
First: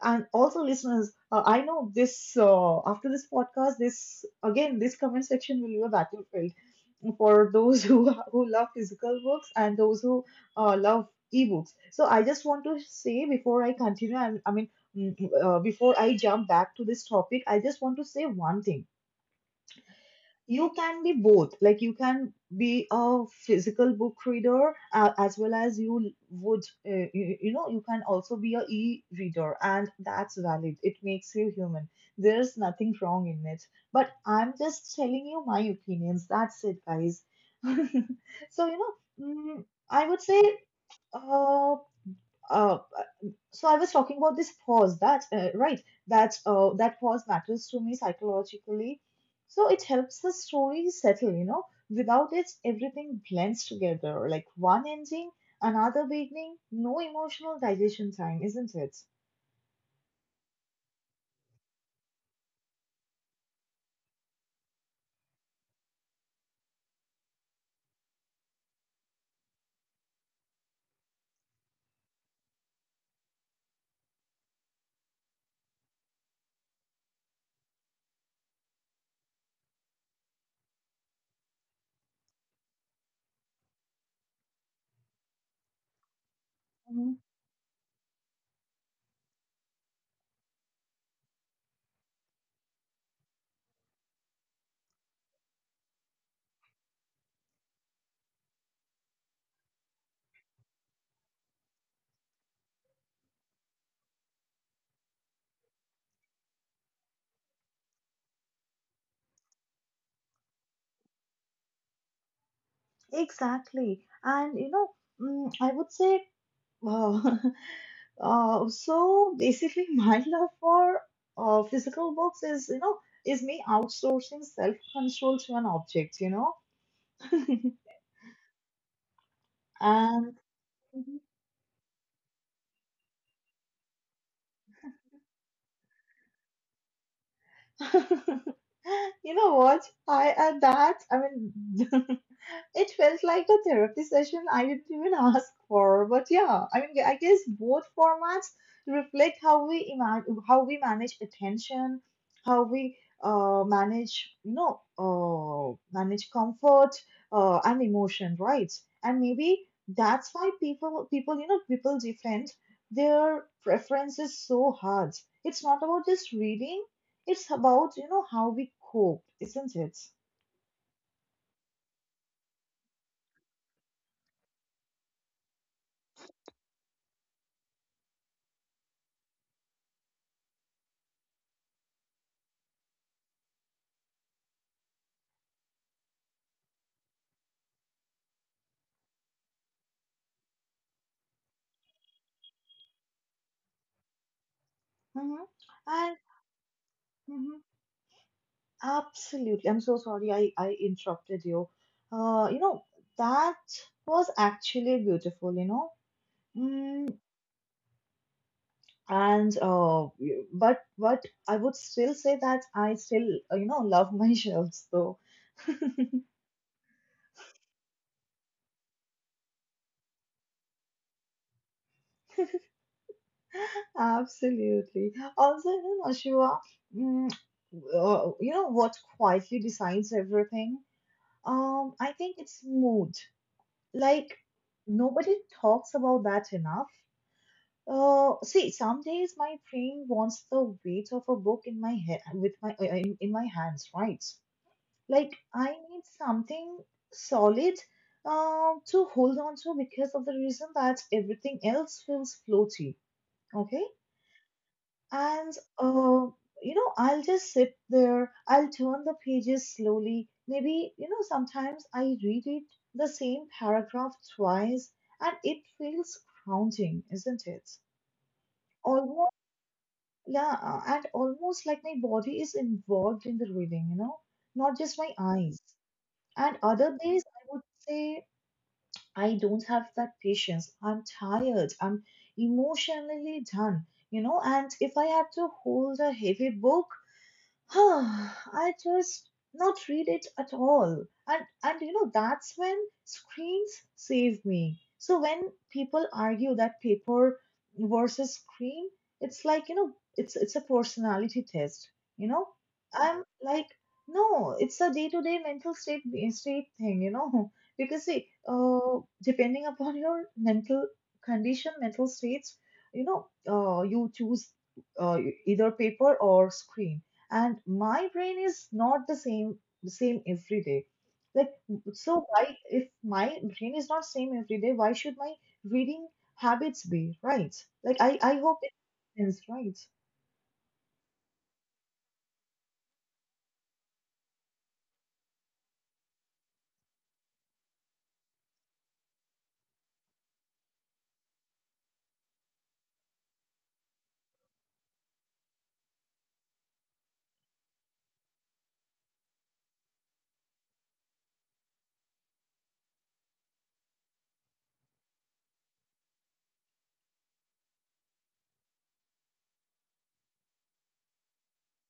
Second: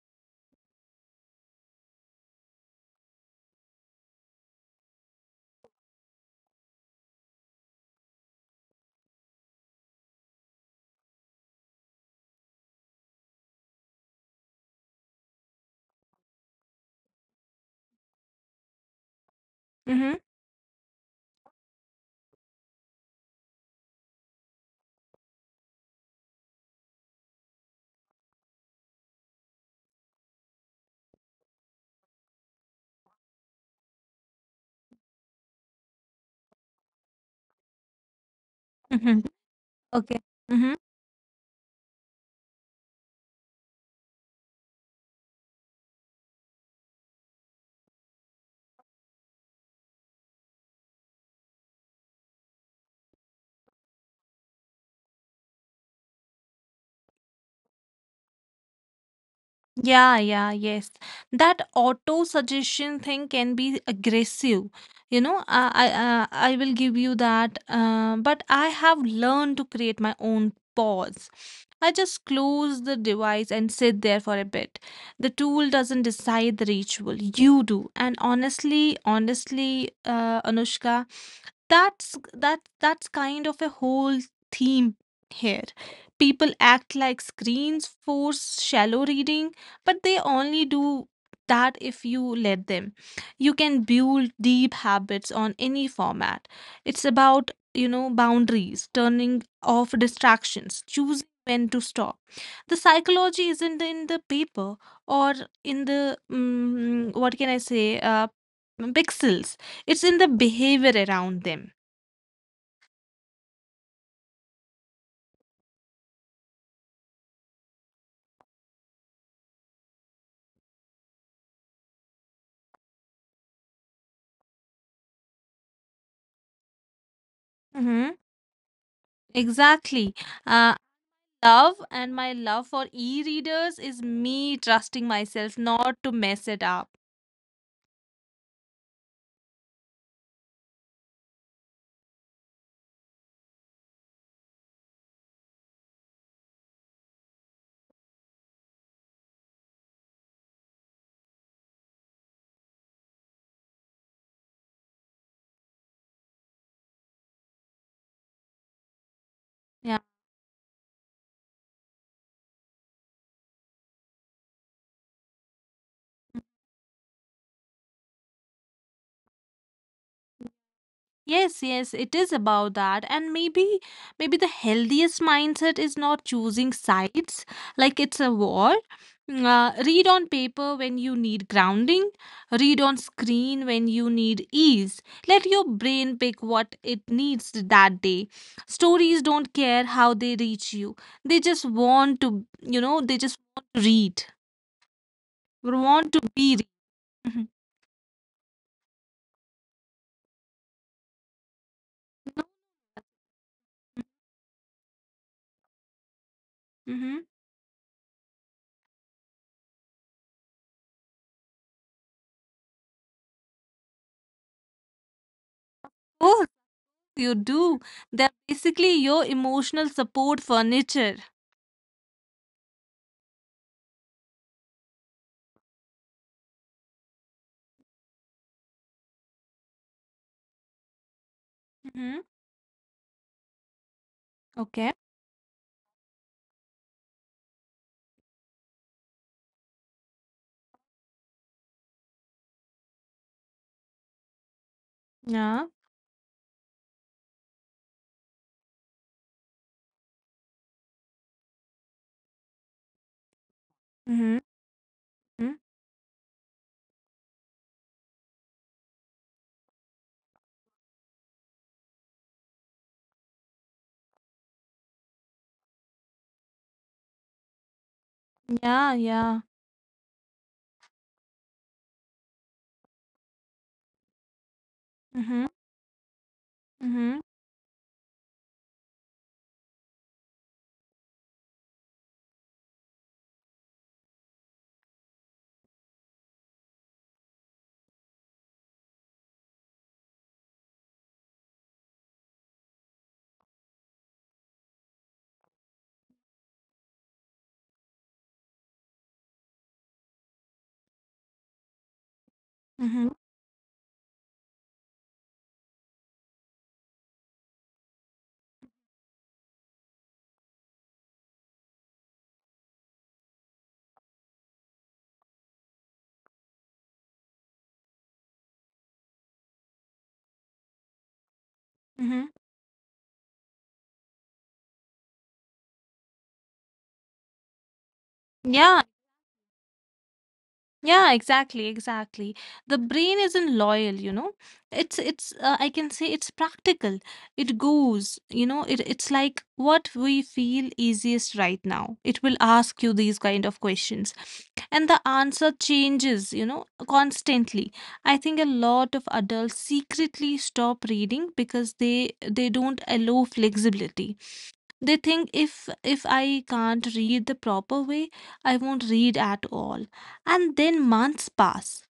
Speaker 1: And also, listeners, I know this, after this podcast, this comment section will be a battlefield for those who love physical books and those who love ebooks. So I just want to say before I continue, I'm, I mean, Mm, before I jump back to this topic, I just want to say one thing.
Speaker 2: Mm-hmm.
Speaker 1: You can be both. Like you can be a physical book reader as well as you would, you know, you can also be a e-reader, and that's valid. It makes you human. There's nothing wrong in it. But I'm just telling you my opinions. That's it, guys. So you know,
Speaker 2: Mm-hmm.
Speaker 1: I
Speaker 2: Okay.
Speaker 1: would say,
Speaker 2: Mm-hmm.
Speaker 1: uh, uh, so I was talking about this pause that right, that that pause matters to me psychologically. So it helps the story settle, you know. Without it, everything blends together, like one ending, another beginning, no emotional digestion time, isn't it?
Speaker 2: Yeah, yeah, yes. That auto suggestion thing can be aggressive. You know, I will give you that. But I have learned to create my own pause. I just close the device and sit there for a bit. The tool doesn't decide the ritual. You do. And honestly, Anushka, that's that that's kind of a whole theme here. People
Speaker 1: Mhm.
Speaker 2: act like screens force shallow reading, but they only do that if you let them. You can build deep habits on any format. It's about, you know, boundaries, turning off distractions, choosing when to stop. The psychology isn't in the paper or in the what can I say, pixels. It's in the behavior around them.
Speaker 1: Exactly. And you know, I would say, uh, so basically, my love for physical books is, you know, is me outsourcing self-control to an object, you know.
Speaker 2: Mm-hmm.
Speaker 1: And
Speaker 2: Exactly. Uh, love and my love for e readers is me trusting myself not to mess it up.
Speaker 1: you know what? I at that, I mean, it felt like a therapy session I didn't even ask for. But yeah, I mean, I guess both formats reflect how we imagine, how we manage attention, how we manage, manage comfort and emotion, right? And maybe
Speaker 2: Yeah.
Speaker 1: that's why people defend their preferences so hard. It's not about just reading, it's about, you know, how we cope, isn't it?
Speaker 2: Yes, yes, it is about that. And maybe the healthiest mindset is not choosing sides like it's a war. Read on paper when you need grounding, read on screen when you need ease. Let your brain pick what it needs that day. Stories don't care how they reach you. They just want to read,
Speaker 1: hmm
Speaker 2: want
Speaker 1: And
Speaker 2: to be read.
Speaker 1: hmm absolutely, I'm so sorry I interrupted you. You know, that was actually beautiful, you know. Mm,
Speaker 2: Hmm,
Speaker 1: and but I would still say that I still, you know, love my shelves though.
Speaker 2: hmm. You do. They're basically your emotional support furniture.
Speaker 1: Absolutely. Also, you know, Shiva, mm, you know what quietly decides everything? I
Speaker 2: Mm-hmm.
Speaker 1: think it's mood. Like,
Speaker 2: Okay.
Speaker 1: nobody talks about that enough. See, some days my brain wants the weight of a book in my head, with my in my hands, right? Like,
Speaker 2: Yeah.
Speaker 1: I need something solid to hold on to because of the reason that everything else feels floaty. Okay,
Speaker 2: Mm-hmm.
Speaker 1: and
Speaker 2: Mm-hmm.
Speaker 1: uh, you know, I'll just sit there. I'll turn the pages slowly. Maybe, you know, sometimes I read it the same paragraph twice and it feels grounding, isn't it?
Speaker 2: Yeah.
Speaker 1: Almost,
Speaker 2: Yeah.
Speaker 1: yeah, and almost like my body is involved in the reading, you know, not just my
Speaker 2: Mm-hmm.
Speaker 1: eyes. And other
Speaker 2: Mm-hmm.
Speaker 1: days, I would say I don't have that patience. I'm tired. I'm emotionally done, you know, and if I had to hold a heavy book, I just not read it at all. And you know, that's when screens save me. So when people argue that paper versus screen, it's like, you know, it's a personality test, you know?
Speaker 2: Mm-hmm.
Speaker 1: I'm like, no, it's a day-to-day mental state thing, you know? Because see, depending upon your mental condition, mental states, you know, you choose uh, either paper or screen. And my brain is not the same every day. Like, so
Speaker 2: Mm-hmm.
Speaker 1: why, if my brain is not same every day, why should my reading habits be, right? Like I hope it
Speaker 2: Yeah.
Speaker 1: is right.
Speaker 2: Yeah, exactly, exactly. The brain isn't loyal, you know. It's I can say it's practical. It goes, you know, it's like what we feel easiest right now. It will ask you these kind of questions. And the answer changes, you know, constantly. I think a lot of adults secretly stop reading because they don't allow flexibility. They think if I can't read the proper way, I won't read at all. And then months pass.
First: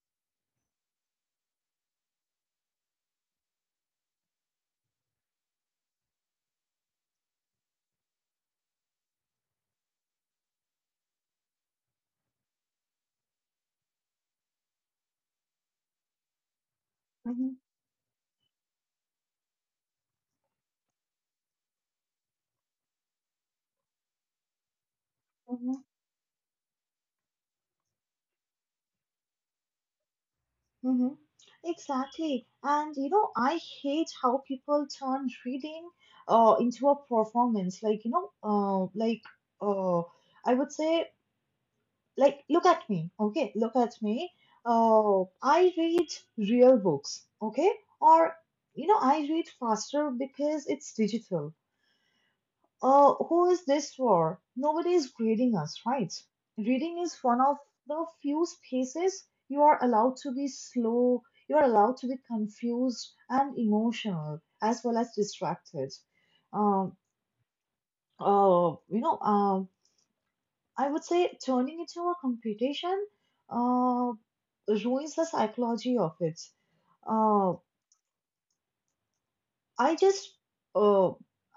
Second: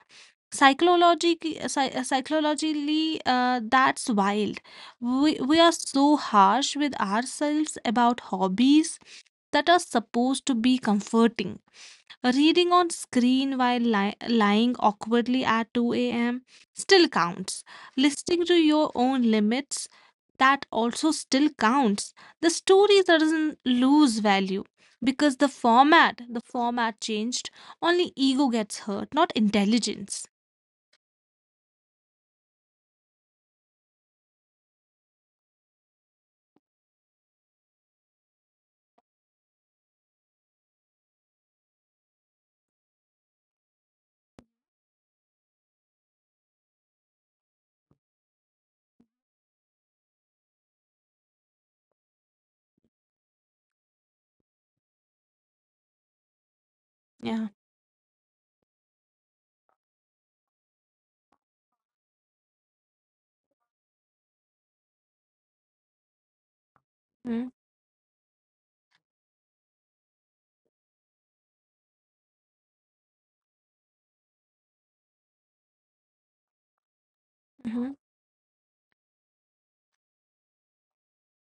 Speaker 2: Psychologically, that's wild. We are so harsh with ourselves about hobbies that are supposed to be comforting. Reading on screen while lying awkwardly at 2 a.m. still
Speaker 1: Hmm.
Speaker 2: counts. Listening to your own limits, that also still counts. The story doesn't lose value because
Speaker 1: Hmm.
Speaker 2: the format changed. Only ego gets hurt, not intelligence.
Speaker 1: Hmm. Exactly. And you know, I hate how people turn reading into a performance. Like, you know, like, uh I would say, like, look at me. Okay, look at me. I read real books, okay? Or, you know, I read faster because it's digital. Uh, who is this for? Nobody is grading us, right? Reading is one
Speaker 2: Yeah.
Speaker 1: of the few spaces you are allowed to be slow. You are allowed to be confused and emotional as well as distracted. um,
Speaker 2: Mhm,
Speaker 1: you know, I would say turning into a competition uh, ruins the psychology of it. Uh,
Speaker 2: mhm,
Speaker 1: I just, uh,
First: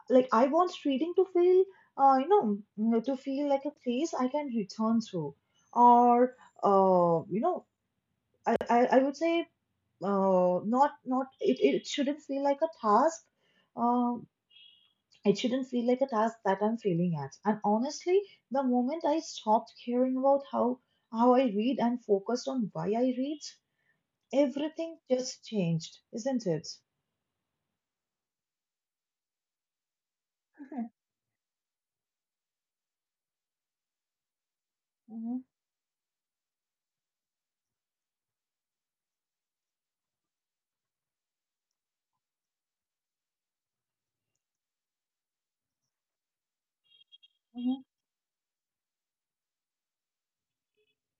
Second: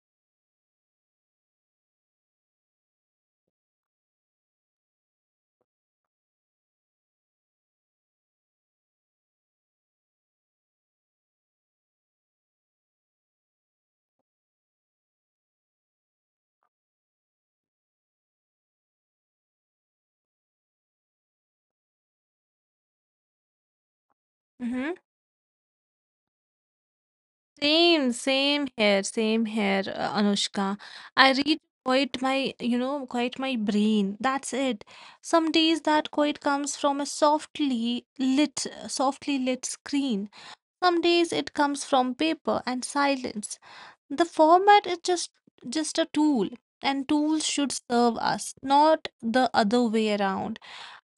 Speaker 1: like, I want reading to feel, you know, to feel like a place I can return to. Or, you know, I would say, not not it, it shouldn't feel like a task. Uh, It shouldn't feel like a task that I'm failing at. And honestly, the moment I stopped caring about how I read and focused on why I read,
Speaker 2: mhm.
Speaker 1: everything just changed, isn't it?
Speaker 2: Same, same here, Anushka. I read quite my, you know, quite my brain. That's it.
Speaker 1: Mhm.
Speaker 2: Some days that quite comes from a softly lit screen. Some days it comes from paper and silence. The format is just a tool, and tools should
Speaker 1: Mhm.
Speaker 2: serve us, not the other way around.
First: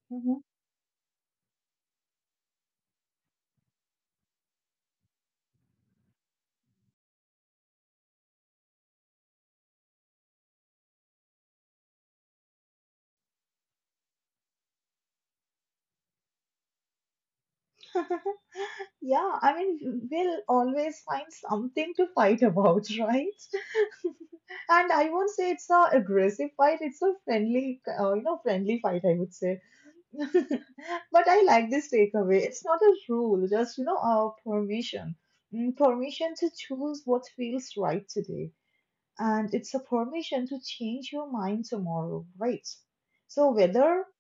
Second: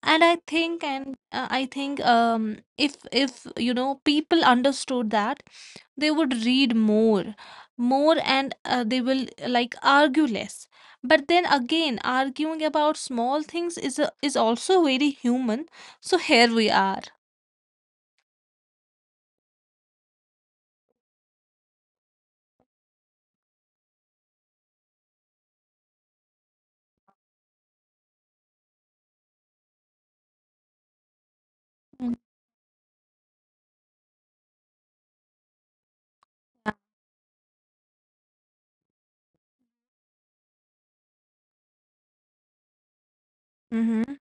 Speaker 2: and i
Speaker 1: Mhm.
Speaker 2: think and uh, i think um if you know people understood that, they would read more and they will like argue less. But then again, arguing about small things is is also very human, so here we are.
Speaker 1: Yeah, I mean, we'll always find something to fight about, right? And I won't say it's a aggressive fight; it's a friendly, you know, friendly fight, I would say. But I like this takeaway. It's not a rule, just, you know, our permission. Mm, permission to choose what feels right today. And it's a permission to change your mind tomorrow, right? So whether
Speaker 2: Mm-hmm.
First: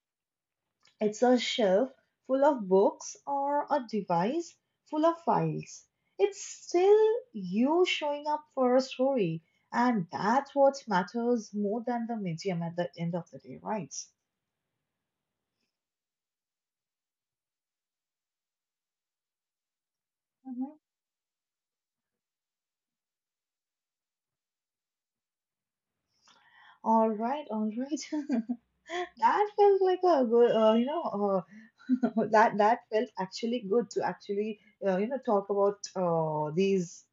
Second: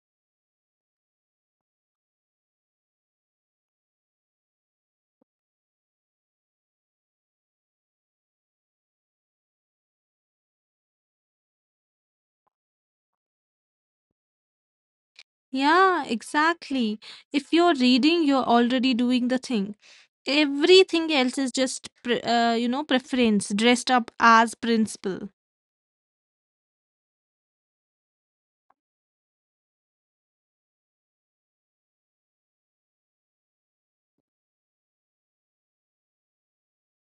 Speaker 1: it's a shelf full of books or a device full of files, it's still you showing up for a story. And that's what matters more than the medium at the end of the day, right?
Speaker 2: Yeah, exactly. If you're reading, you're already doing the thing. Everything else is just you know, preference dressed up as principle.
Speaker 1: All right, all right. That felt like a good, you know, that felt actually good to actually, you know, talk about, uh, these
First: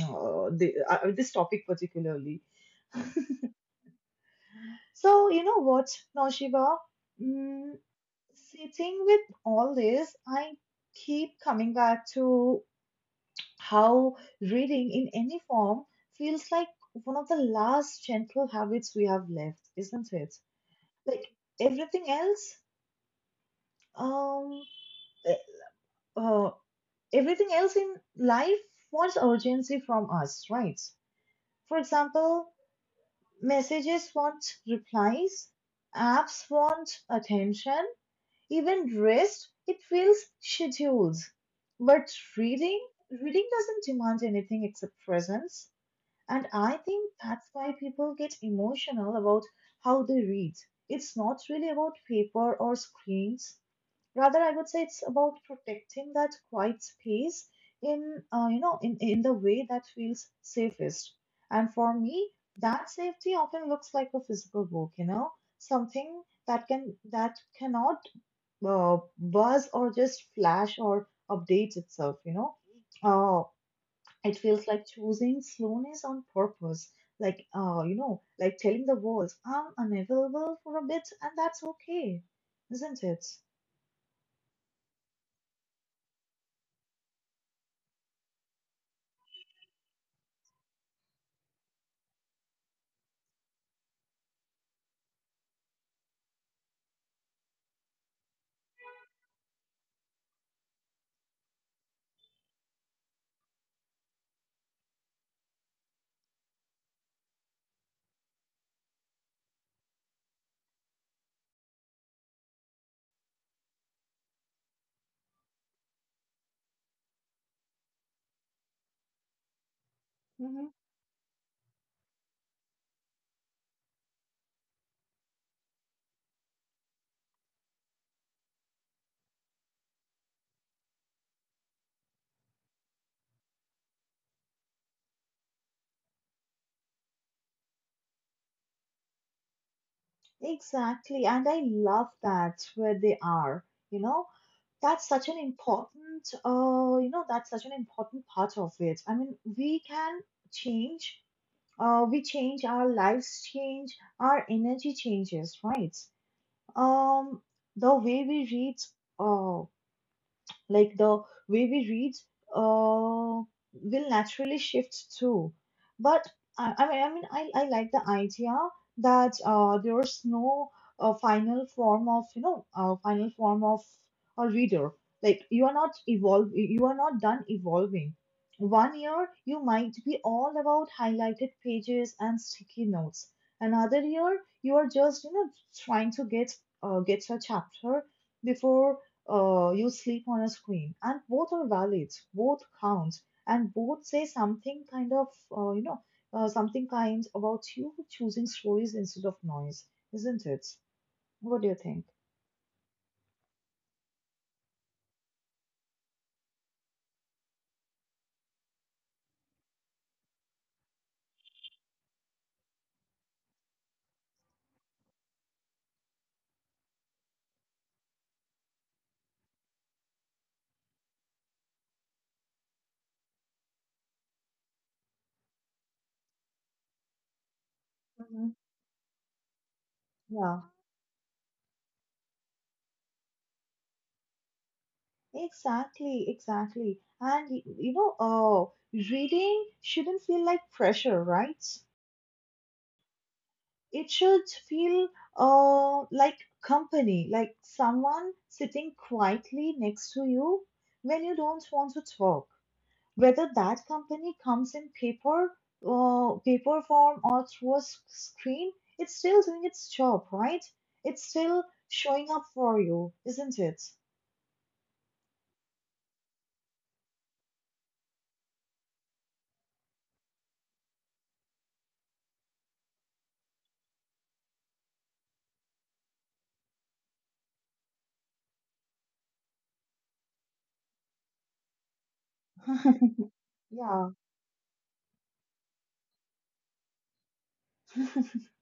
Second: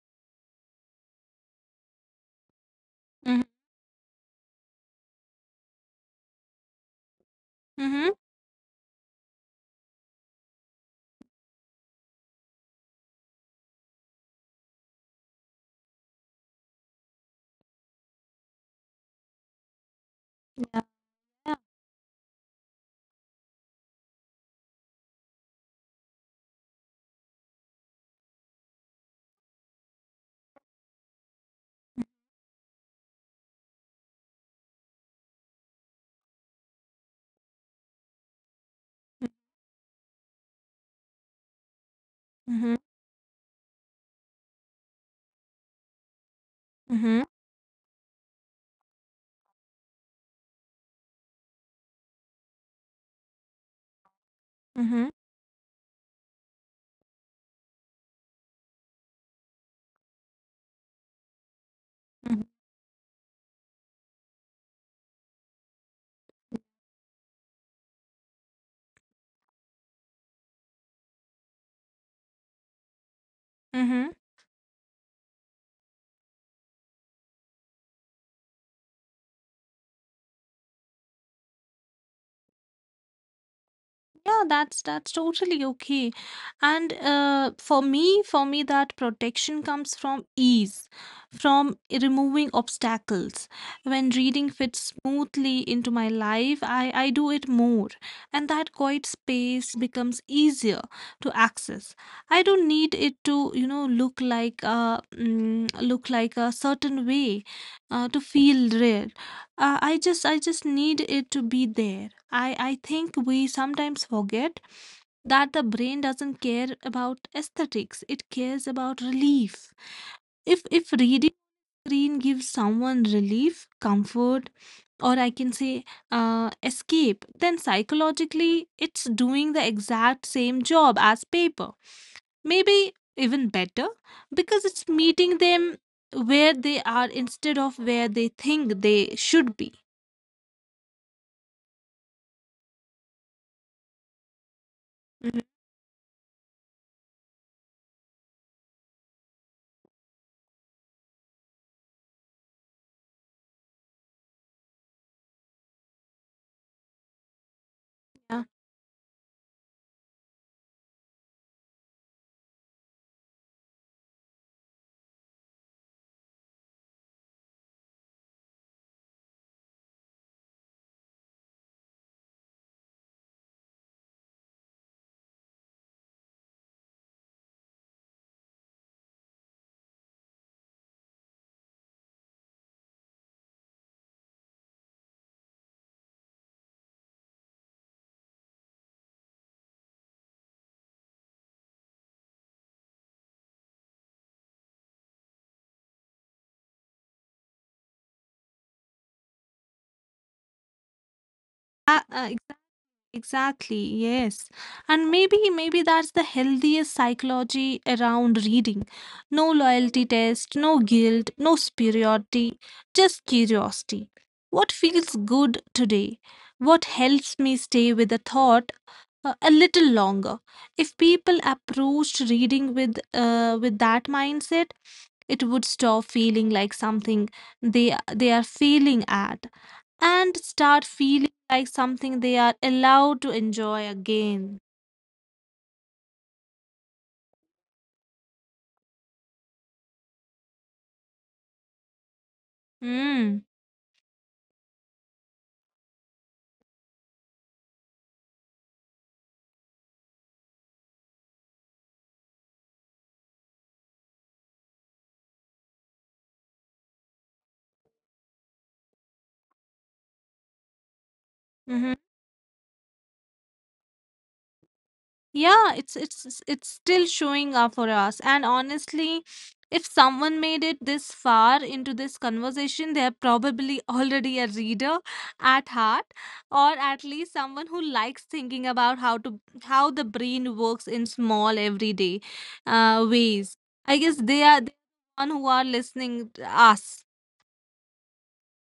Speaker 1: uh, the, uh, this topic particularly. So, you know what, Naushiba, mm,
Speaker 2: Mm-hmm.
Speaker 1: sitting with all this, I keep coming back to how reading in any form feels like one of the last gentle habits we have left, isn't it?
Speaker 2: Yeah.
Speaker 1: Like, everything else, um eh, uh, everything else in life wants urgency from us, right? For example, messages want replies, apps want attention, even
Speaker 2: Mm,
Speaker 1: rest, it feels scheduled. But
Speaker 2: mhm,
Speaker 1: reading, reading doesn't demand anything except presence. And I think
Speaker 2: mhm,
Speaker 1: that's why people get emotional about how they read. It's not really about paper or screens. Rather, I would say it's
Speaker 2: mhm,
Speaker 1: about protecting that quiet space in, you know, in the way that feels safest. And for me,
Speaker 2: mhm,
Speaker 1: that safety often looks like a physical book, you know, something that cannot buzz or just flash or update itself, you know. Uh,
Speaker 2: mhm.
Speaker 1: it feels like choosing slowness on purpose. Like, you know, like telling the walls I'm unavailable for a bit, and that's okay, isn't it?
Speaker 2: Yeah, that's totally okay. And for me, that protection comes from ease, from removing obstacles. When reading fits smoothly into my life, I do it more, and that quiet space becomes easier to access. I don't need it to, you know, look like a look like a certain way, to feel real. Uh, I just need it to be there. I think we sometimes forget that the brain doesn't care about aesthetics, it cares about relief. if
Speaker 1: Mm-hmm.
Speaker 2: if reading screen gives someone relief, comfort, or I can say escape, then psychologically it's doing the exact same job as paper, maybe even better, because it's meeting them where they are instead of where they think they should be.
Speaker 1: Exactly, and I love that, where they are. You know, that's such an
Speaker 2: Mhm.
Speaker 1: important, you know, that's such an important part of it. I mean, we can change, we change our lives, change our energy changes, right? Um, the way
Speaker 2: Yeah.
Speaker 1: we read, uh, like the way we read uh, will naturally shift too. But I mean, I like the idea that, there's no, final form of a reader. Like, you are not evolve, you are not done evolving. One year you might be all about highlighted pages and sticky notes. Another year you are just, you know, trying to get, get a chapter before, you sleep on a screen. And both are valid, both count, and both say something kind of, uh, you know, something kind about you choosing stories instead of noise, isn't it? What do you think?
Speaker 2: Uh, uh, exa- exactly, yes. And maybe maybe that's the healthiest psychology around reading. No loyalty test, no guilt, no superiority, just curiosity. What feels good today? What helps me stay with a thought a little longer? If people approached reading with that mindset, it would stop feeling like something they are
Speaker 1: Mhm.
Speaker 2: failing at, and
Speaker 1: Yeah,
Speaker 2: start feeling like something they are allowed to enjoy again.
Speaker 1: exactly, exactly. And you know, reading shouldn't feel like pressure, right?
Speaker 2: Mm.
Speaker 1: It should feel, like company, like someone sitting quietly next to you when you don't want to talk. Whether that company comes in paper, paper form or through a screen, it's still doing its job, right? It's still
Speaker 2: Hmm. Mm-hmm.
Speaker 1: showing up for you, isn't it?
Speaker 2: Yeah, it's still showing up for us. And honestly, if someone made it this far into this conversation, they're probably already a reader at heart, or at least someone who likes thinking about how to how the brain works in small everyday ways. I
Speaker 1: Yeah.
Speaker 2: guess they are the one who are listening to us.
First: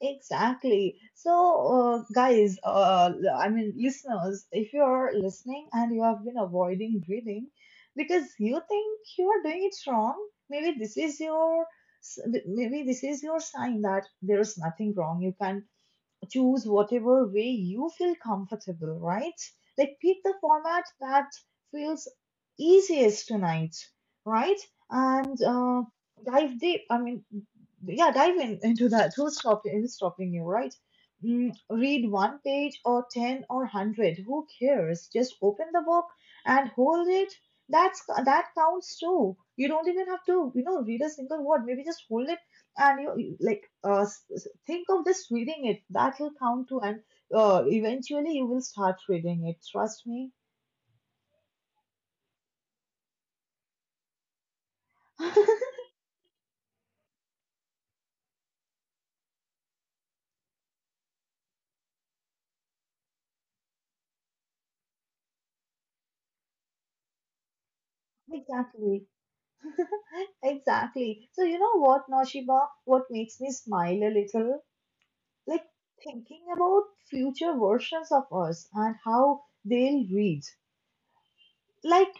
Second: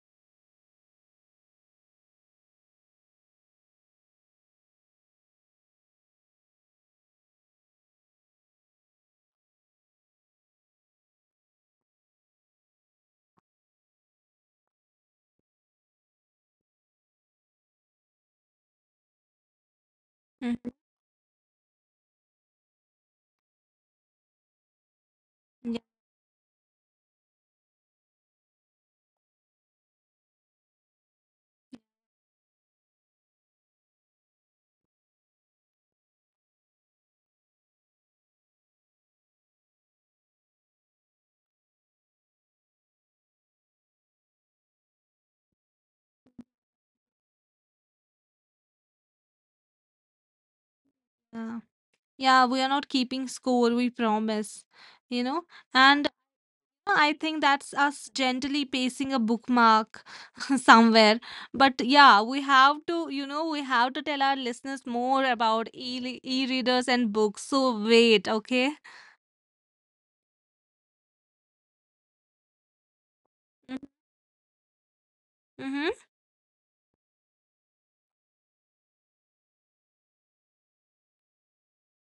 Speaker 1: Exactly. So, guys, I mean, listeners, if you're listening and you have been avoiding reading because you think you are doing it wrong, maybe this is your, maybe this is your sign that there is nothing wrong. You can choose whatever way you feel comfortable, right? Like, pick the
Speaker 2: Mhm.
Speaker 1: format that feels easiest tonight, right? And, dive deep. I mean, yeah, dive in into that. Who's stopping you, right? Mm, read one page or 10 or 100. Who cares? Just open the book and hold it. That's, that counts too. You don't even have to, you know, read a single word. Maybe just hold it and like, think of just reading it. That will count too, and, eventually you will start reading it. Trust me.
Speaker 2: Yeah. Yeah, we are not keeping score, we promise. You know? And I think that's us gently pacing a bookmark somewhere. But yeah, we have to, you know, we have to tell our listeners more about e e-readers and books. So wait, okay?
Speaker 1: Exactly. Exactly. So, you know what, Noshiba, what makes me
Speaker 2: Mm-hmm.
Speaker 1: smile a little? Like,
Speaker 2: Mm-hmm.
Speaker 1: thinking about future versions of us and how they'll read. Like,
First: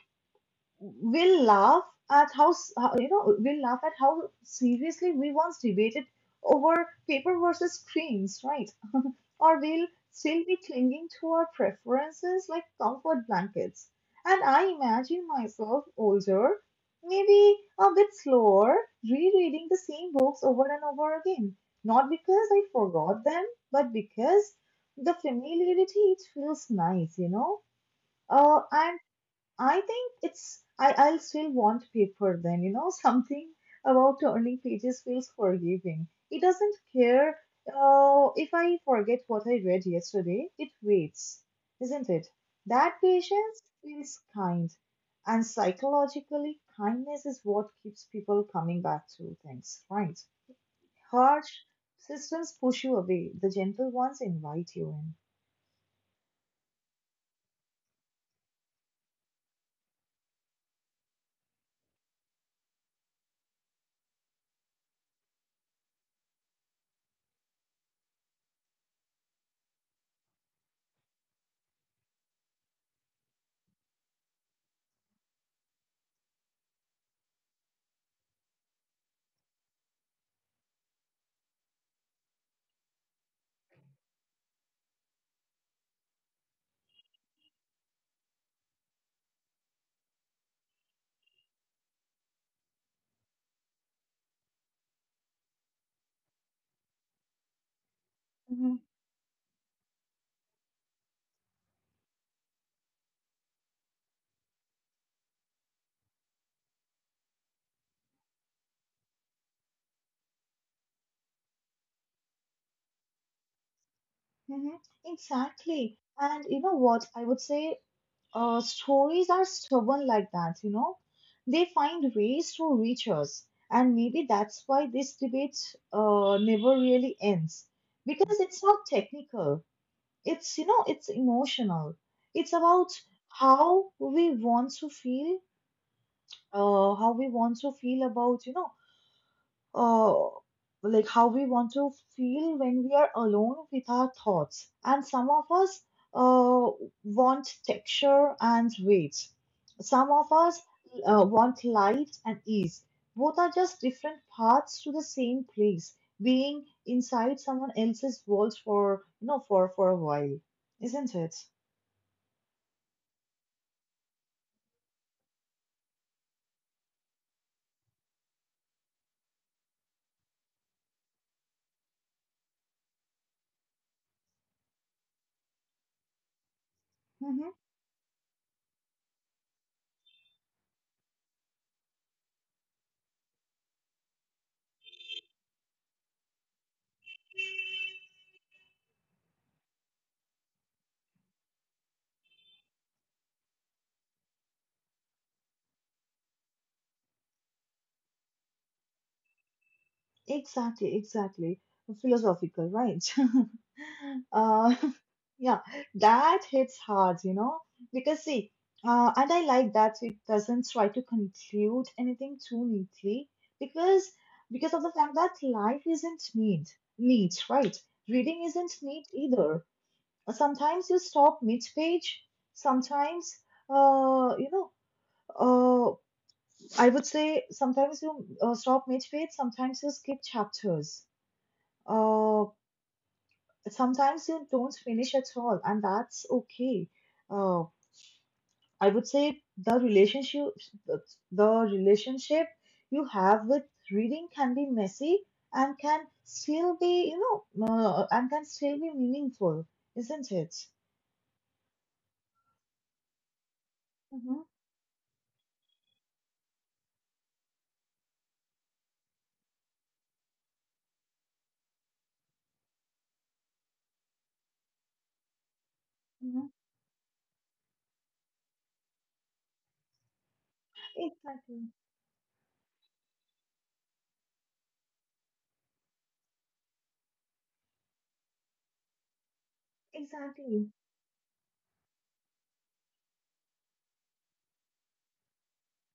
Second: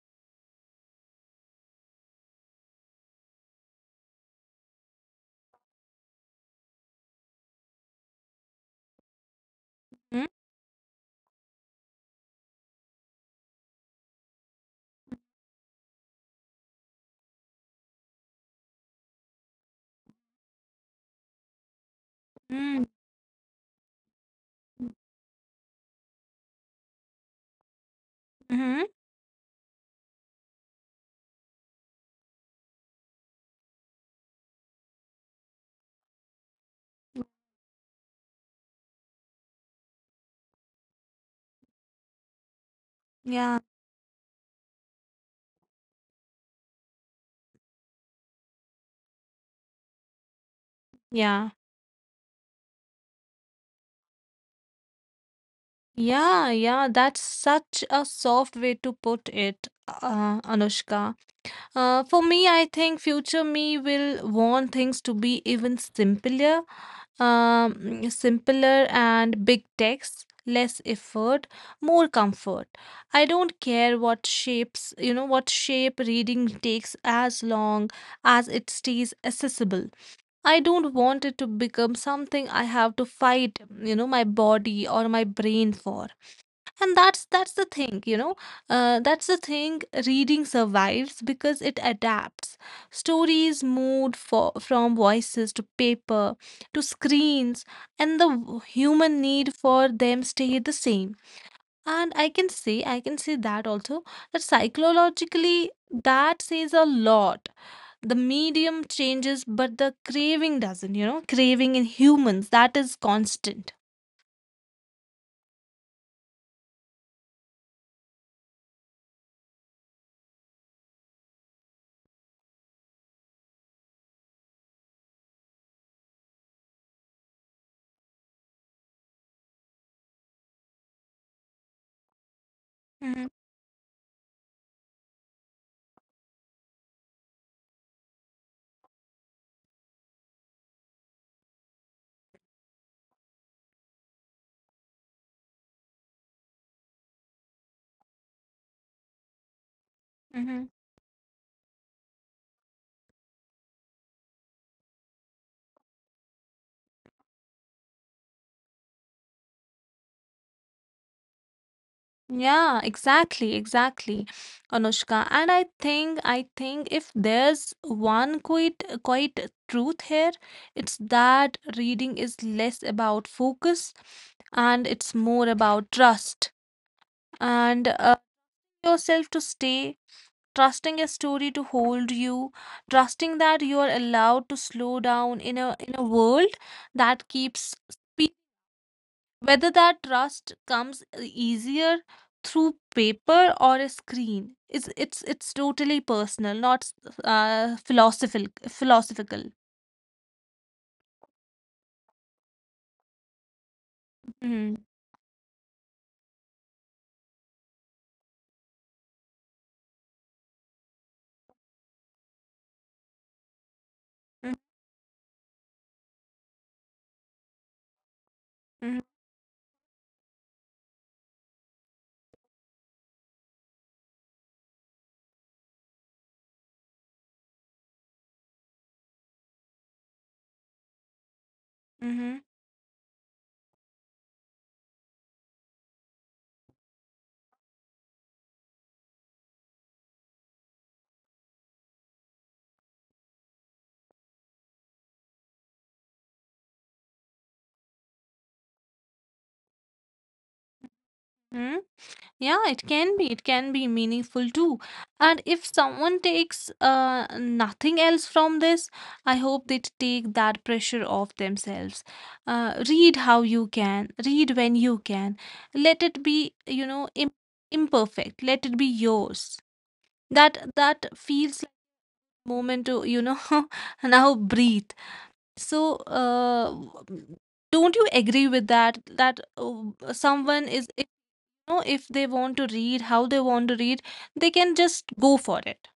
Speaker 1: we'll laugh at how, you know, we'll laugh at how seriously we once debated over paper versus screens, right? Or we'll still be clinging to our preferences like comfort blankets. And I imagine myself older, maybe a bit slower, rereading the same books over and over again. Not because I forgot them, but because the familiarity, it feels nice, you know.
Speaker 2: Mm-hmm.
Speaker 1: And I think it's, I'll still want paper then, you know, something about turning pages feels forgiving. It doesn't care, if I forget what I read yesterday. It waits, isn't it? That
Speaker 2: Yeah.
Speaker 1: patience feels kind, and psychologically, kindness is what keeps people coming back to things, right? Harsh
Speaker 2: Yeah.
Speaker 1: systems push you away. The gentle ones invite you
Speaker 2: Yeah, yeah, that's such a soft way to put it, Anushka. For me, I think future me will want things to be even simpler, simpler and big text, less effort, more comfort. I don't care what shapes, you know, what shape reading takes as long as it stays accessible. I don't want it to become something I have to fight, you know, my body or my brain for. And that's the thing, you know, that's the thing: reading survives because it adapts. Stories moved from voices to paper to screens, and the
Speaker 1: in. Hmm.
Speaker 2: human need for them stay the same. And I can say that also, that psychologically that says a lot. The medium changes but the craving doesn't, you know, craving in humans, that is constant.
Speaker 1: Hmm. Exactly. And you know what? I would say, uh, stories are stubborn like that, you know. They find ways to reach us, and maybe that's why this debate, never really ends, because it's not technical. It's, you know, it's emotional. It's about
Speaker 2: Mhm,
Speaker 1: how we want to feel, how we want to feel about, you know, uh, how we want to feel when we are alone with our thoughts. And some of us, uh, want texture and weight. Some of us,
Speaker 2: mhm.
Speaker 1: want light and ease. Both are just different paths to the same place, being inside someone else's walls for, for a while, isn't it?
Speaker 2: Yeah, exactly, exactly, Anushka. And I think if there's one quite truth here, it's that reading is less about focus and it's more about trust,
Speaker 1: Mm-hmm.
Speaker 2: and yourself to stay, trusting a story to hold you, trusting that you are allowed to slow down in a world that keeps. Whether that trust comes easier through paper or a screen, it's totally personal, not s- philosophical. Philosophical.
Speaker 1: Exactly, exactly. Philosophical, right? uh,
Speaker 2: Mm-hmm.
Speaker 1: yeah, that hits hard, you know, because see, and I like that it doesn't try to conclude anything too neatly, because because of the fact that life isn't neat, right? Reading isn't
Speaker 2: Mm-hmm.
Speaker 1: neat either. Sometimes you stop mid-page. Sometimes, you know, uh, I would say sometimes you, stop mid-page. Sometimes you skip chapters, uh, sometimes you don't finish at all, and that's okay. Uh, I would say the relationship you have with reading can be messy and can still be, you know, and can still be meaningful, isn't it?
Speaker 2: Mm-hmm. Yeah, it can be. It can be
Speaker 1: Mm-hmm.
Speaker 2: meaningful too. And if someone takes nothing else from this, I hope they take that pressure off themselves. Read how you can, read when you can. Let it
Speaker 1: Mm-hmm.
Speaker 2: be, you know, imperfect. Let it be yours. That that feels
Speaker 1: Exactly,
Speaker 2: like moment to, you know, now breathe. So, don't you agree with that? That someone
Speaker 1: exactly,
Speaker 2: is know if they want to read how they want to read, they can just go for it.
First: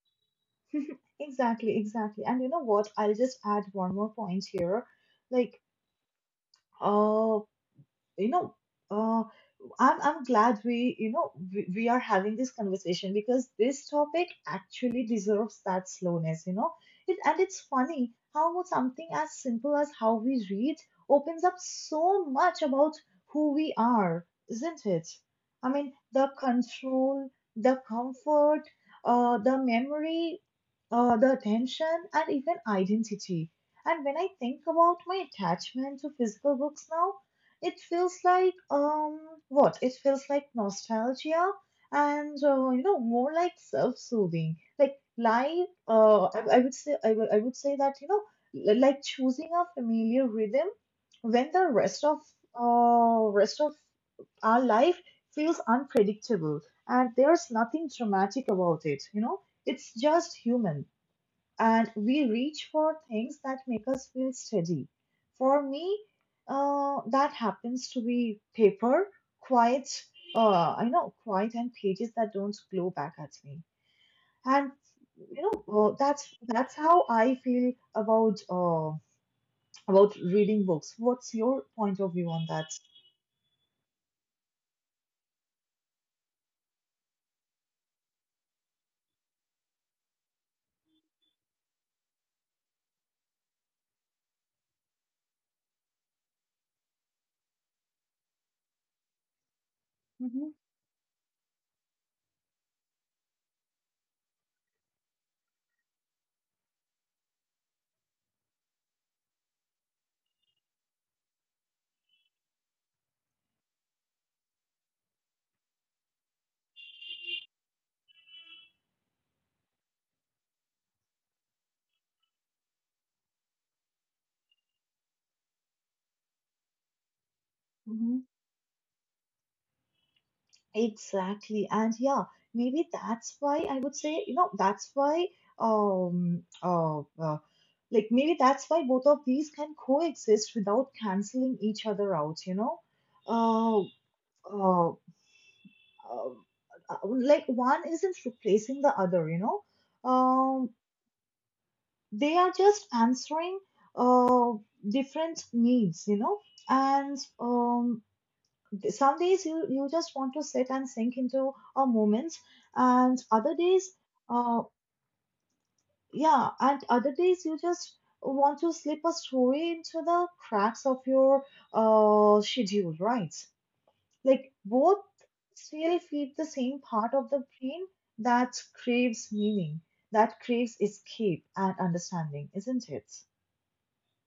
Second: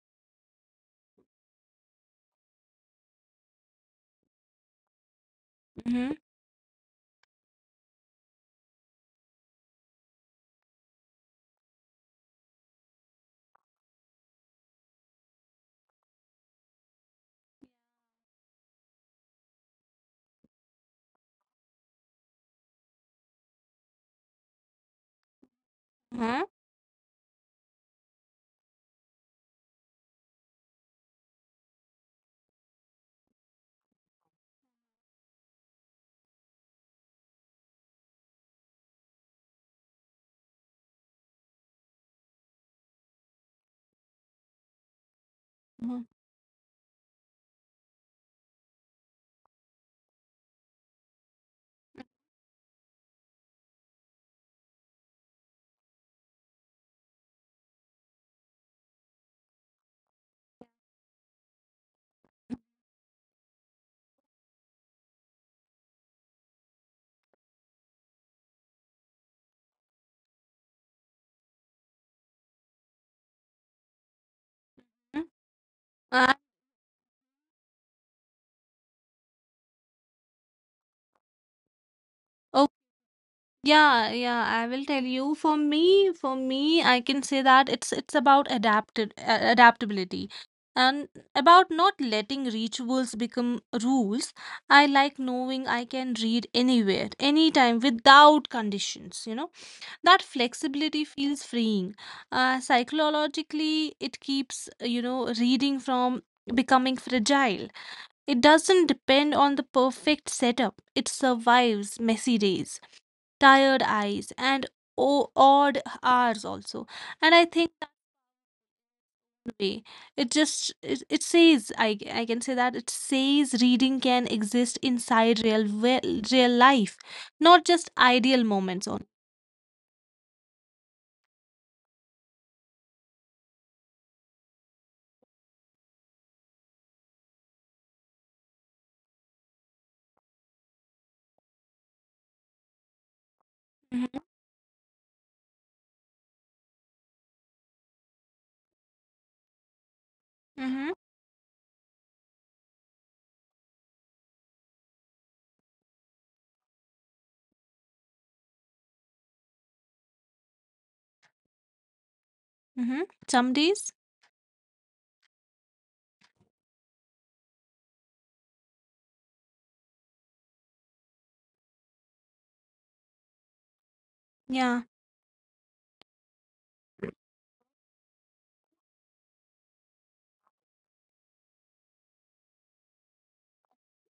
Speaker 1: exactly. And you know what? I'll just add one more point here. Like,
Speaker 2: Mm-hmm.
Speaker 1: uh, you know, uh, I'm glad we, you know, we are having this conversation, because this topic actually deserves that slowness, you know. And it's funny how something as simple as how we read opens up so much about who we are, isn't it? I mean, the
Speaker 2: Hmm,
Speaker 1: control, the comfort, the memory, the attention, and even identity. And when I think about my attachment to physical books now, it feels like, um, what? It feels like nostalgia and, you know, more like self-soothing. Like life,
Speaker 2: hmm.
Speaker 1: I would say that, you know, like choosing a familiar rhythm when the rest of our life feels unpredictable. And there's nothing dramatic about it. You know, it's just human, and we reach for things that make us feel steady. For me, that happens to be paper, quiet, quiet and pages that don't blow back at me. And you know,
Speaker 2: Uh,
Speaker 1: that's how I feel about, about reading books. What's your point of view on that?
Speaker 2: oh yeah, yeah, I will tell you, for me, for me, I can say that it's about adapted adaptability, and about not letting rituals become rules. I like knowing I can read anywhere, anytime, without conditions, you know. That
Speaker 1: Hmm.
Speaker 2: flexibility feels freeing. Uh, psychologically it keeps you know, reading from becoming fragile. It doesn't depend on the perfect setup. It survives messy days, tired eyes and odd hours also. And I think that way, it says I can say that it says reading can exist inside real life, not just
Speaker 1: Hmm.
Speaker 2: ideal moments on.
Speaker 1: Exactly. And yeah, maybe that's why I would say, you know, that's why, um uh, uh, like maybe that's why both of these can coexist without canceling each other out, you know? Uh,
Speaker 2: Mm-hmm,
Speaker 1: uh, uh, like one isn't replacing the other, you know? Um,
Speaker 2: mm-hmm,
Speaker 1: they are just answering, uh, different needs, you know? And some days you, you just want to sit and sink into a moment,
Speaker 2: mm-hmm.
Speaker 1: and other
Speaker 2: Some
Speaker 1: days,
Speaker 2: days.
Speaker 1: uh, yeah, and other days you just want to slip a story into the cracks of your, schedule, right? Like,
Speaker 2: Yeah.
Speaker 1: both still feed the same part of the brain that craves meaning, that craves escape and understanding, isn't it?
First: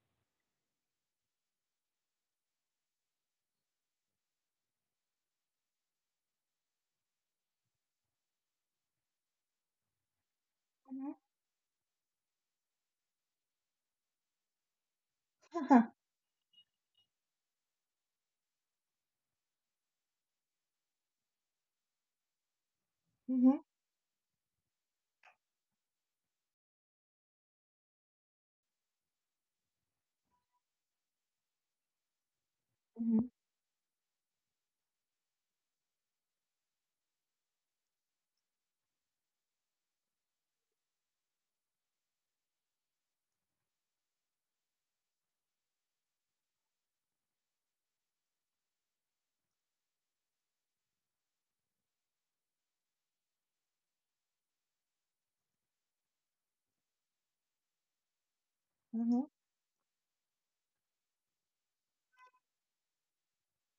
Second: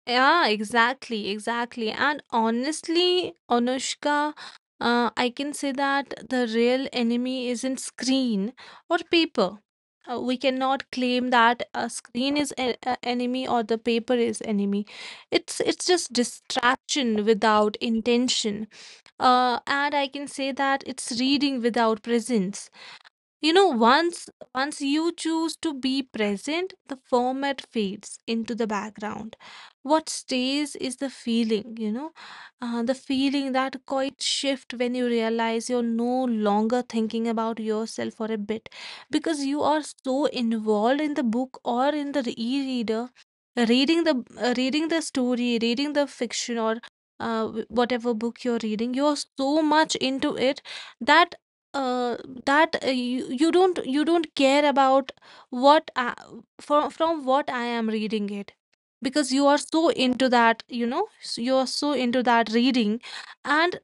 Speaker 2: Yeah, exactly, exactly. And honestly, Anushka, I can say that the real enemy isn't screen or paper. We cannot claim that a screen is enemy or the paper is enemy. It's just distraction without intention. And I can say that it's reading without presence. You
Speaker 1: Mhm.
Speaker 2: know, once you choose to be present, the format fades into the background. What stays is the feeling, you know, the
Speaker 1: Hmm. Hmm.
Speaker 2: feeling, that quiet shift when you realize you're no longer thinking about yourself for a bit, because you are so involved in the book or in the e-reader, reading the story, reading the fiction, or whatever book you're reading, you're so much into it that uh, you don't care about what I, from what I am reading it,
Speaker 1: Hmm.
Speaker 2: because you are so into that, you know, you are so into that reading. And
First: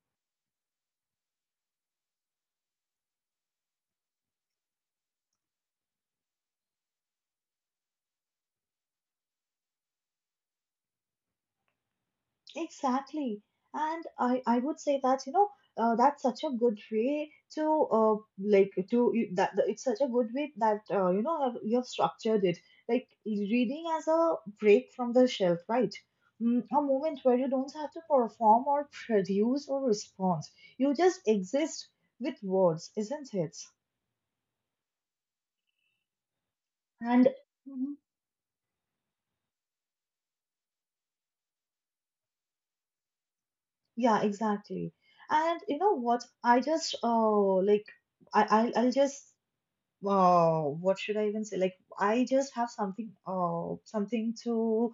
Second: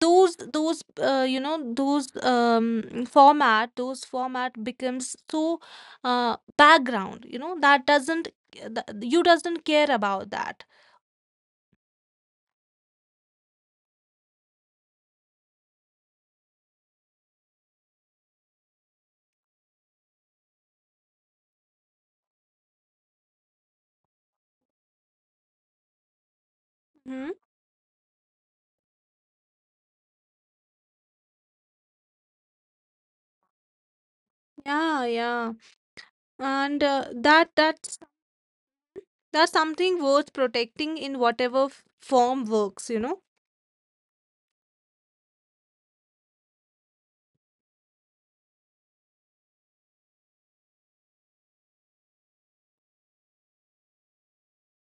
Speaker 2: those you know, those format, those format becomes so background, you know, that doesn't that, you doesn't care about that.
Speaker 1: Exactly. And I would say that, you know, that's such a good way to like to you- that that- it's such a good way that you know you have structured it like reading as a break from the shelf, right? Mm, a moment
Speaker 2: Hmm.
Speaker 1: where you don't have to perform or produce or respond. You just exist with words, isn't it?
Speaker 2: Yeah, yeah, and uh,
Speaker 1: And
Speaker 2: that
Speaker 1: mhm,
Speaker 2: that that's something worth protecting in whatever form works, you know?
Speaker 1: yeah, exactly. And you know what? I just I'll just what should I even say? Like, I just have something, something to,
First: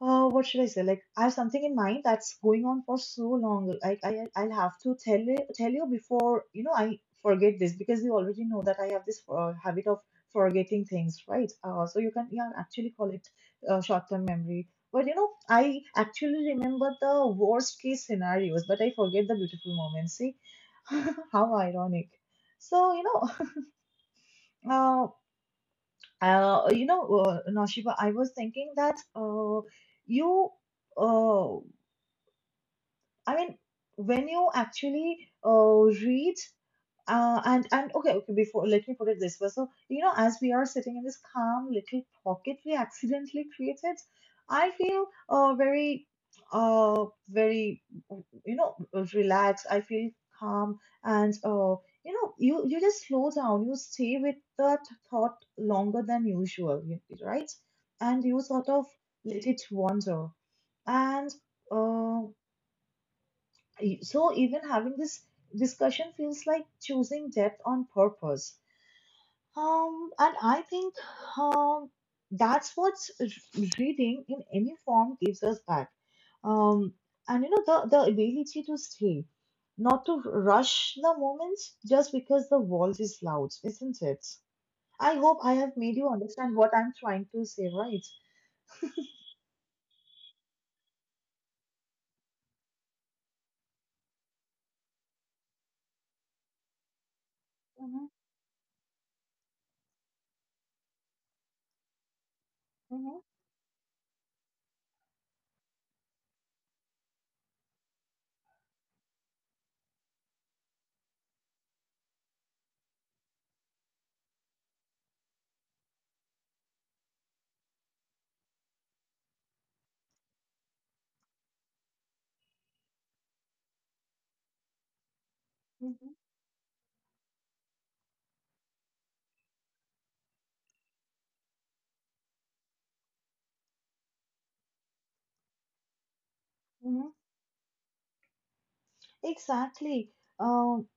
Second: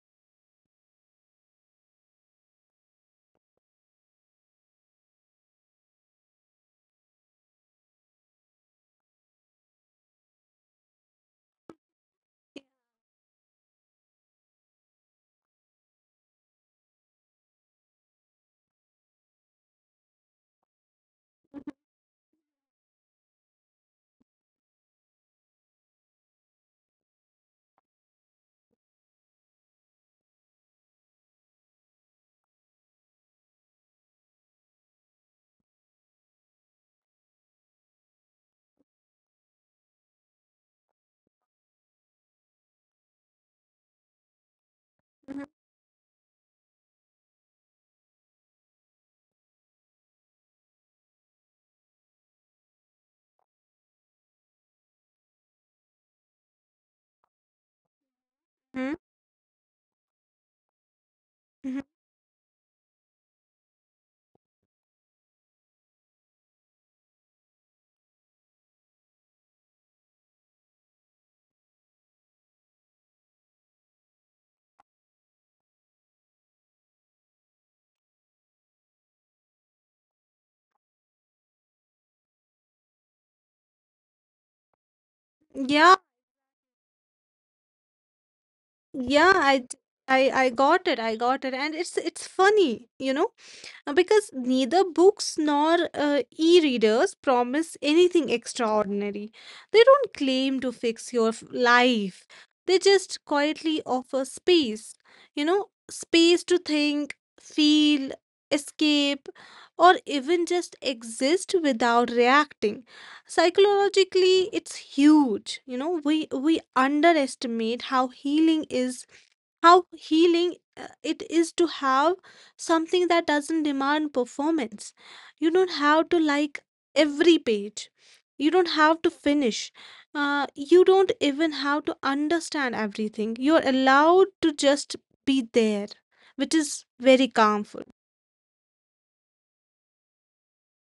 Speaker 1: what should I say? Like, I have something in mind that's going on for so long. Like, I, I'll have to tell you before, you know, I forget this because you already know that I have this habit of forgetting things, right? So you can, yeah, actually call it short-term memory. But you know, I actually remember the worst-case scenarios, but I forget the beautiful moments. See, how ironic. So, you know. uh, you know, Naushiba, I was thinking that you, uh, I mean, when you actually read and okay, okay. Before let me put it this way. So you know, as we are sitting in this calm little pocket we accidentally created, I feel
Speaker 2: Mhm,
Speaker 1: very very you know relaxed. I feel calm, and you know you just slow down. You stay with that thought longer than right? And you sort of
Speaker 2: mhm,
Speaker 1: let it wander. And
Speaker 2: mhm.
Speaker 1: uh, so even having this discussion feels like choosing depth on purpose. And I think um, that's what reading in any form gives us back. Um, and you know the ability to stay, not to rush the moment just because the world is loud, isn't it? I hope I have made
Speaker 2: Yeah,
Speaker 1: you understand what I'm trying to say, right?
Speaker 2: yeah, I got it, and it's funny, you know. Because neither books nor e-readers promise
Speaker 1: Mm-hmm,
Speaker 2: anything extraordinary. They don't claim to fix your life. They
Speaker 1: mm-hmm,
Speaker 2: just quietly offer space, you know, space to think, feel, escape, or even just exist without reacting. Psychologically, it's huge. You know, we underestimate how healing is how healing it is to have something that doesn't demand performance. You don't
Speaker 1: mm-hmm,
Speaker 2: have to like every page. You don't have to finish. Uh, you don't even have to understand everything. You're allowed to just be there, which is
Speaker 1: mm-hmm.
Speaker 2: very calmful.
Speaker 1: Exactly. Um,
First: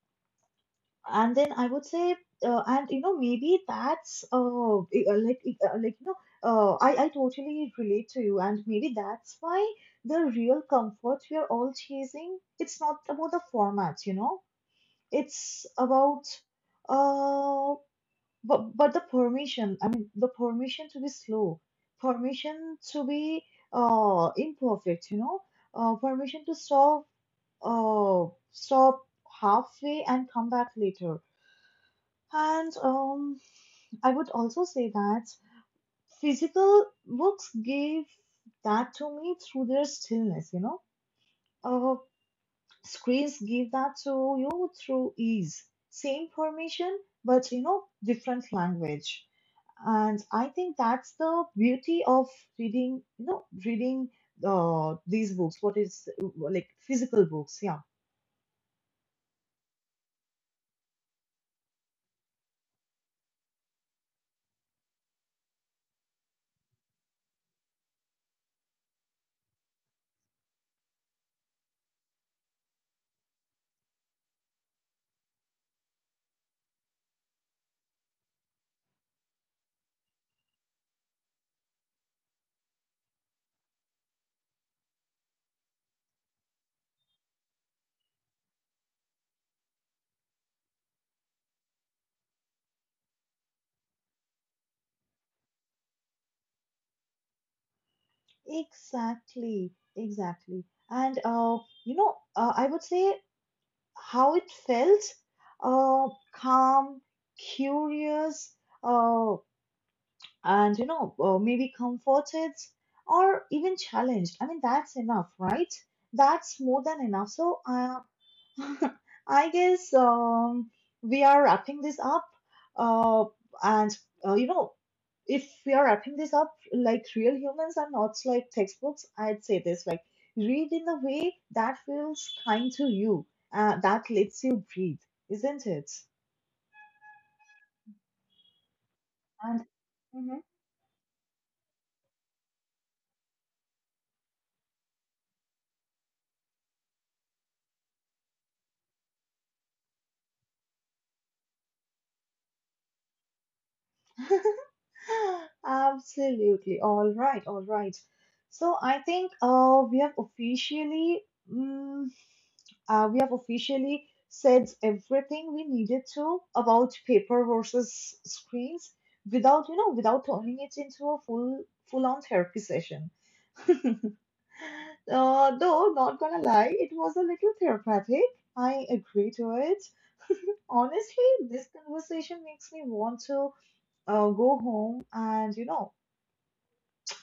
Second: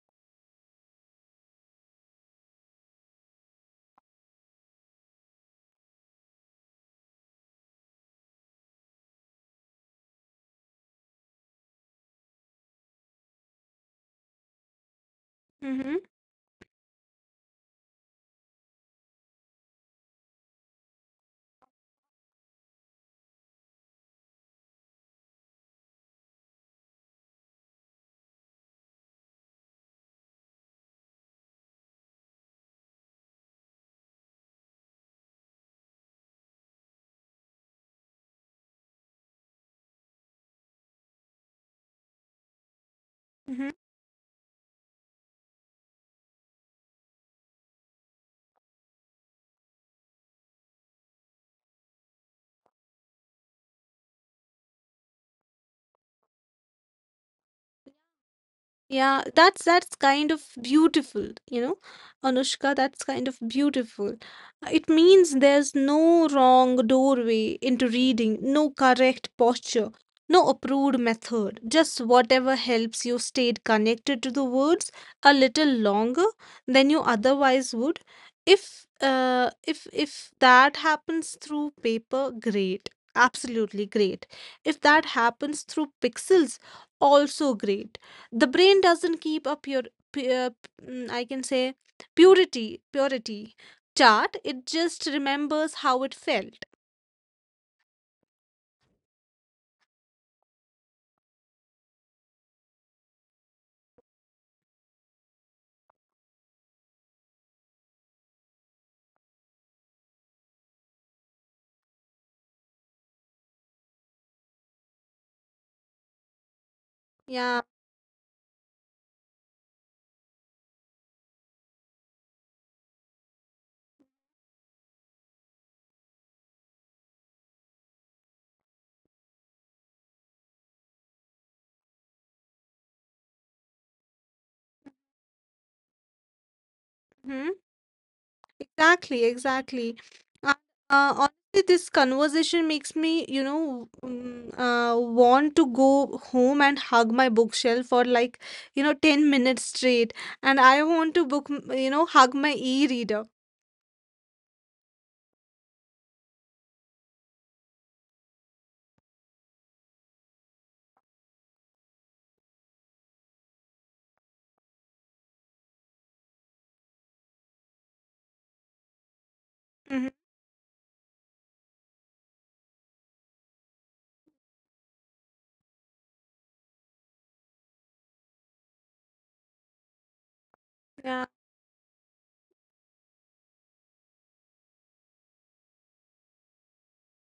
Speaker 1: and then I would say, and you know, maybe that's I- like I- like you know, I totally relate to you, and maybe that's why the real comfort we are all chasing, it's not about the format, you know, it's
Speaker 2: Mm-hmm.
Speaker 1: about uh, but the permission. I mean, the permission to be slow, permission to be imperfect, you know, permission to uh stop halfway and come back later and I would also say that physical books gave that to me through their stillness, you know. Uh, Screens give
Speaker 2: Mm-hmm.
Speaker 1: that to you through ease. Same permission, but you know, different language. And I think that's the beauty of reading, you know, reading these books, what is like physical books, yeah.
Speaker 2: Yeah, that's kind of beautiful, you know, Anushka, that's kind of beautiful. It means there's no wrong doorway into reading, no correct posture, no approved method, just whatever helps you stay connected to the words a little longer than you otherwise would. If that happens through paper, great. Absolutely great. If that happens through pixels, also great. The brain doesn't keep a pure pu- mm, I can say purity purity chart. It just remembers how it felt.
Speaker 1: Exactly, exactly. And you know, I would say how it felt, calm, curious, uh, and you know, maybe comforted or even challenged. I mean, that's enough, right? That's more than enough.
Speaker 2: Yeah.
Speaker 1: So, I guess we are wrapping this up. Uh, and, you know, if we are wrapping this up like real humans are not like textbooks, I'd say this like, read in a way that feels kind to you, that lets you breathe, isn't it?
Speaker 2: Hmm. Exactly,
Speaker 1: And
Speaker 2: exactly.
Speaker 1: mhm.
Speaker 2: uh, Honestly, this conversation makes me, you know, want to go home and hug my bookshelf for like, you know, 10 minutes straight. And I want to you know, hug my e-reader.
Speaker 1: Absolutely. All right. All right. So I think we have officially. Mm. We have officially said everything we needed to about paper versus screens without, you know,
Speaker 2: Mhm.
Speaker 1: without turning it into a full-on therapy session. Though, not gonna lie, it was a little therapeutic. I agree to it. Honestly,
Speaker 2: Yeah.
Speaker 1: this conversation makes me want to go home and, you know,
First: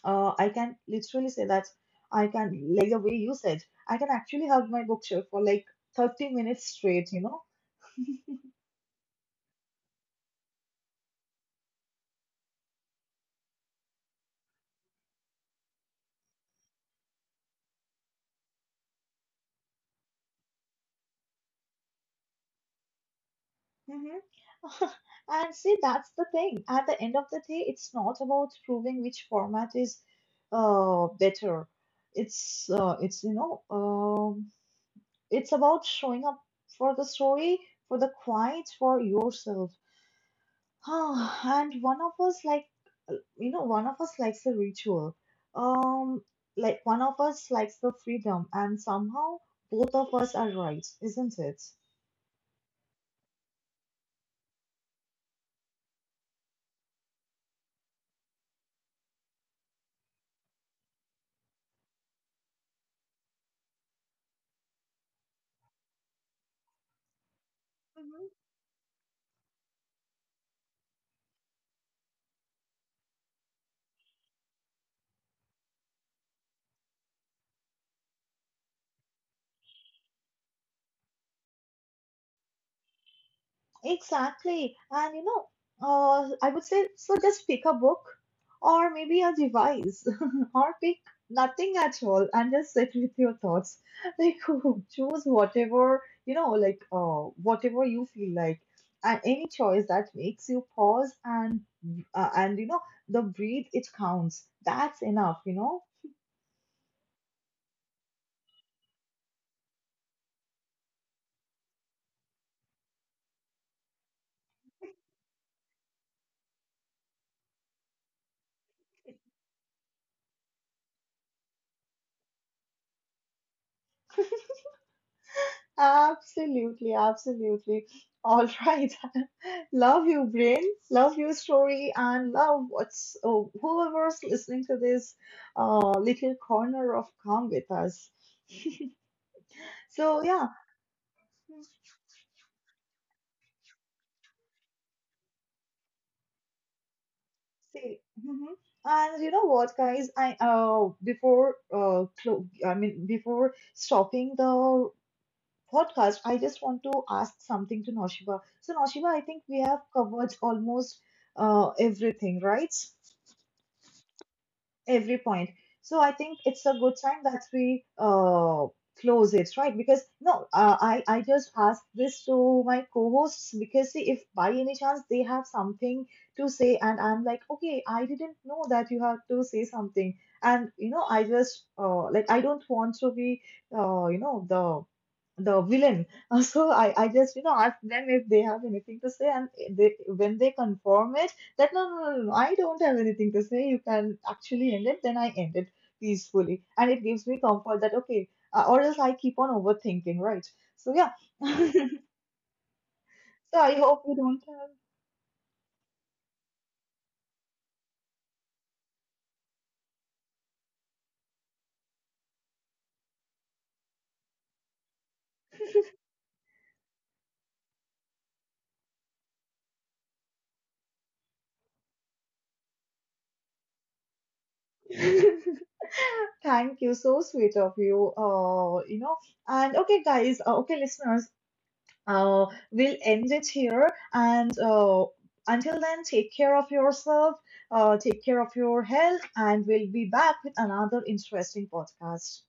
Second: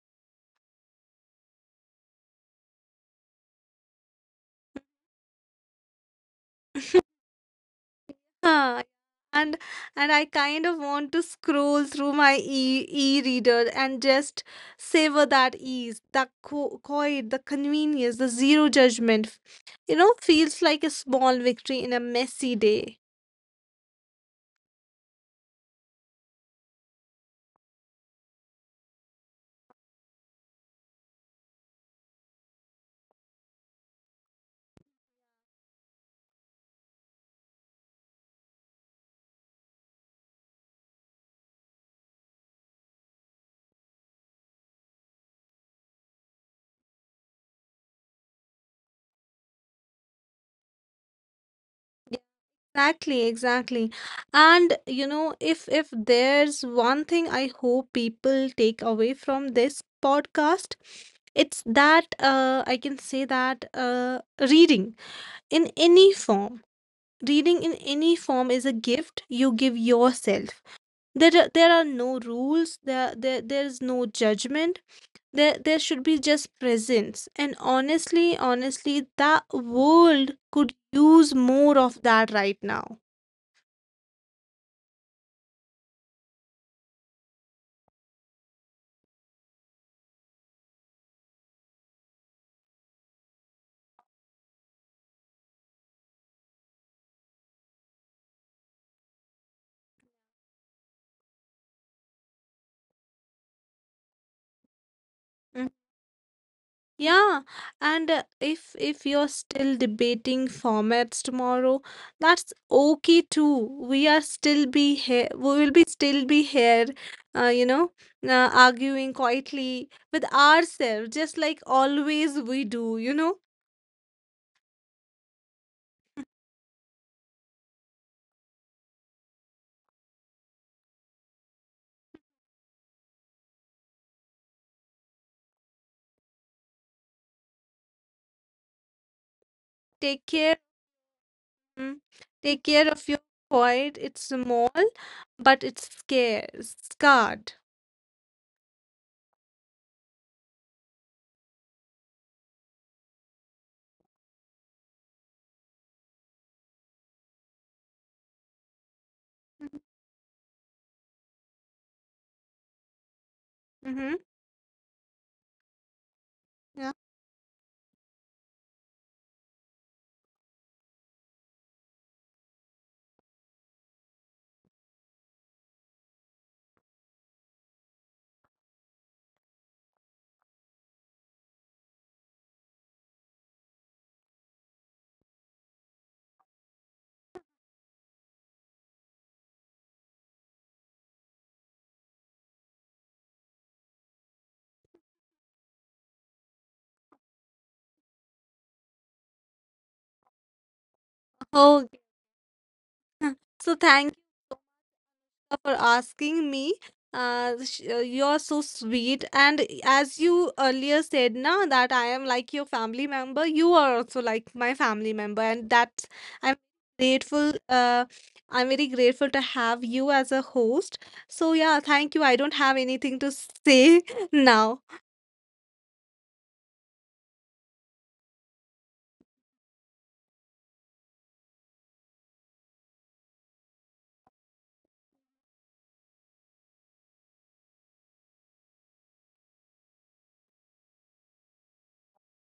Speaker 1: I can literally say that I can, like the way you said, I can actually hug my bookshelf for like 30 minutes straight, you know?
Speaker 2: Huh, and and I kind of want to scroll through my e e-reader and just savor that ease, the co quiet, the convenience, the zero judgment. You know, feels like a small victory in a messy day.
Speaker 1: hmm And see, that's the thing. At the end of the day, it's not about proving which format is better. It's you know it's about showing up for the story, for the quiet, for yourself. Oh, and one of us like you know one of us likes the ritual um like one of us likes the freedom and somehow both of us are right, isn't it?
Speaker 2: Exactly, exactly. And you know, if there's one thing I hope people take away from this podcast, it's that I can say that reading in any form Reading in any form is a gift you give yourself. There are no rules. There's no judgment. There should be just presence. And honestly, honestly, the world could use more of that right now.
Speaker 1: Exactly. And you know, I would say so just pick a book or maybe a device or pick nothing at all and just sit with your thoughts. Like choose whatever, you know, whatever you feel like. And any choice that makes you pause and you know the breathe, it counts. That's enough, you
Speaker 2: Mm-hmm.
Speaker 1: know.
Speaker 2: Yeah, and if you're still debating formats tomorrow, that's okay too. We are still be here. We will be still be here, you know, arguing quietly with ourselves, just like always we do. You know,
Speaker 1: Absolutely, absolutely. All right. Love you, brain. Love your story, and love whoever's listening to this little corner of calm with us. So
Speaker 2: take
Speaker 1: yeah,
Speaker 2: care, mm, take care of your void. It's small, but scarred.
Speaker 1: see. Mhm. And you know what, guys? I mean before stopping the podcast, I just want to ask something to Noshiba. So Noshiba, I think we have covered almost everything, right?
Speaker 2: Mm-hmm.
Speaker 1: Every point. So I think it's a
Speaker 2: Yeah.
Speaker 1: good time that we close it, right? Because no, I just asked this to my co-hosts because see if by any chance they have something to say, and I'm like, okay, I didn't know that you have to say something, and you know, I just I don't want to be you know the villain. So I just you know ask them if they have anything to say, and they when they confirm it that no, no, no, no, no, I don't have anything to say. You can actually end it. Then I end it peacefully, and it gives me comfort that okay, or else I keep on overthinking, right? So yeah. So
Speaker 2: Okay.
Speaker 1: I
Speaker 2: So
Speaker 1: hope
Speaker 2: thank
Speaker 1: you don't
Speaker 2: for asking me. You're so sweet, and as you earlier said, now that I am like your family member, you are also like my family member, and that's I'm grateful. I'm very grateful to have you as a host. So yeah, thank you. I don't have anything to say now.
Speaker 1: have. Thank you, so sweet of you. You know, and okay, guys, okay, listeners, uh, we'll end it here. And until then, take care of yourself, take care of your health, and we'll be back with another interesting podcast.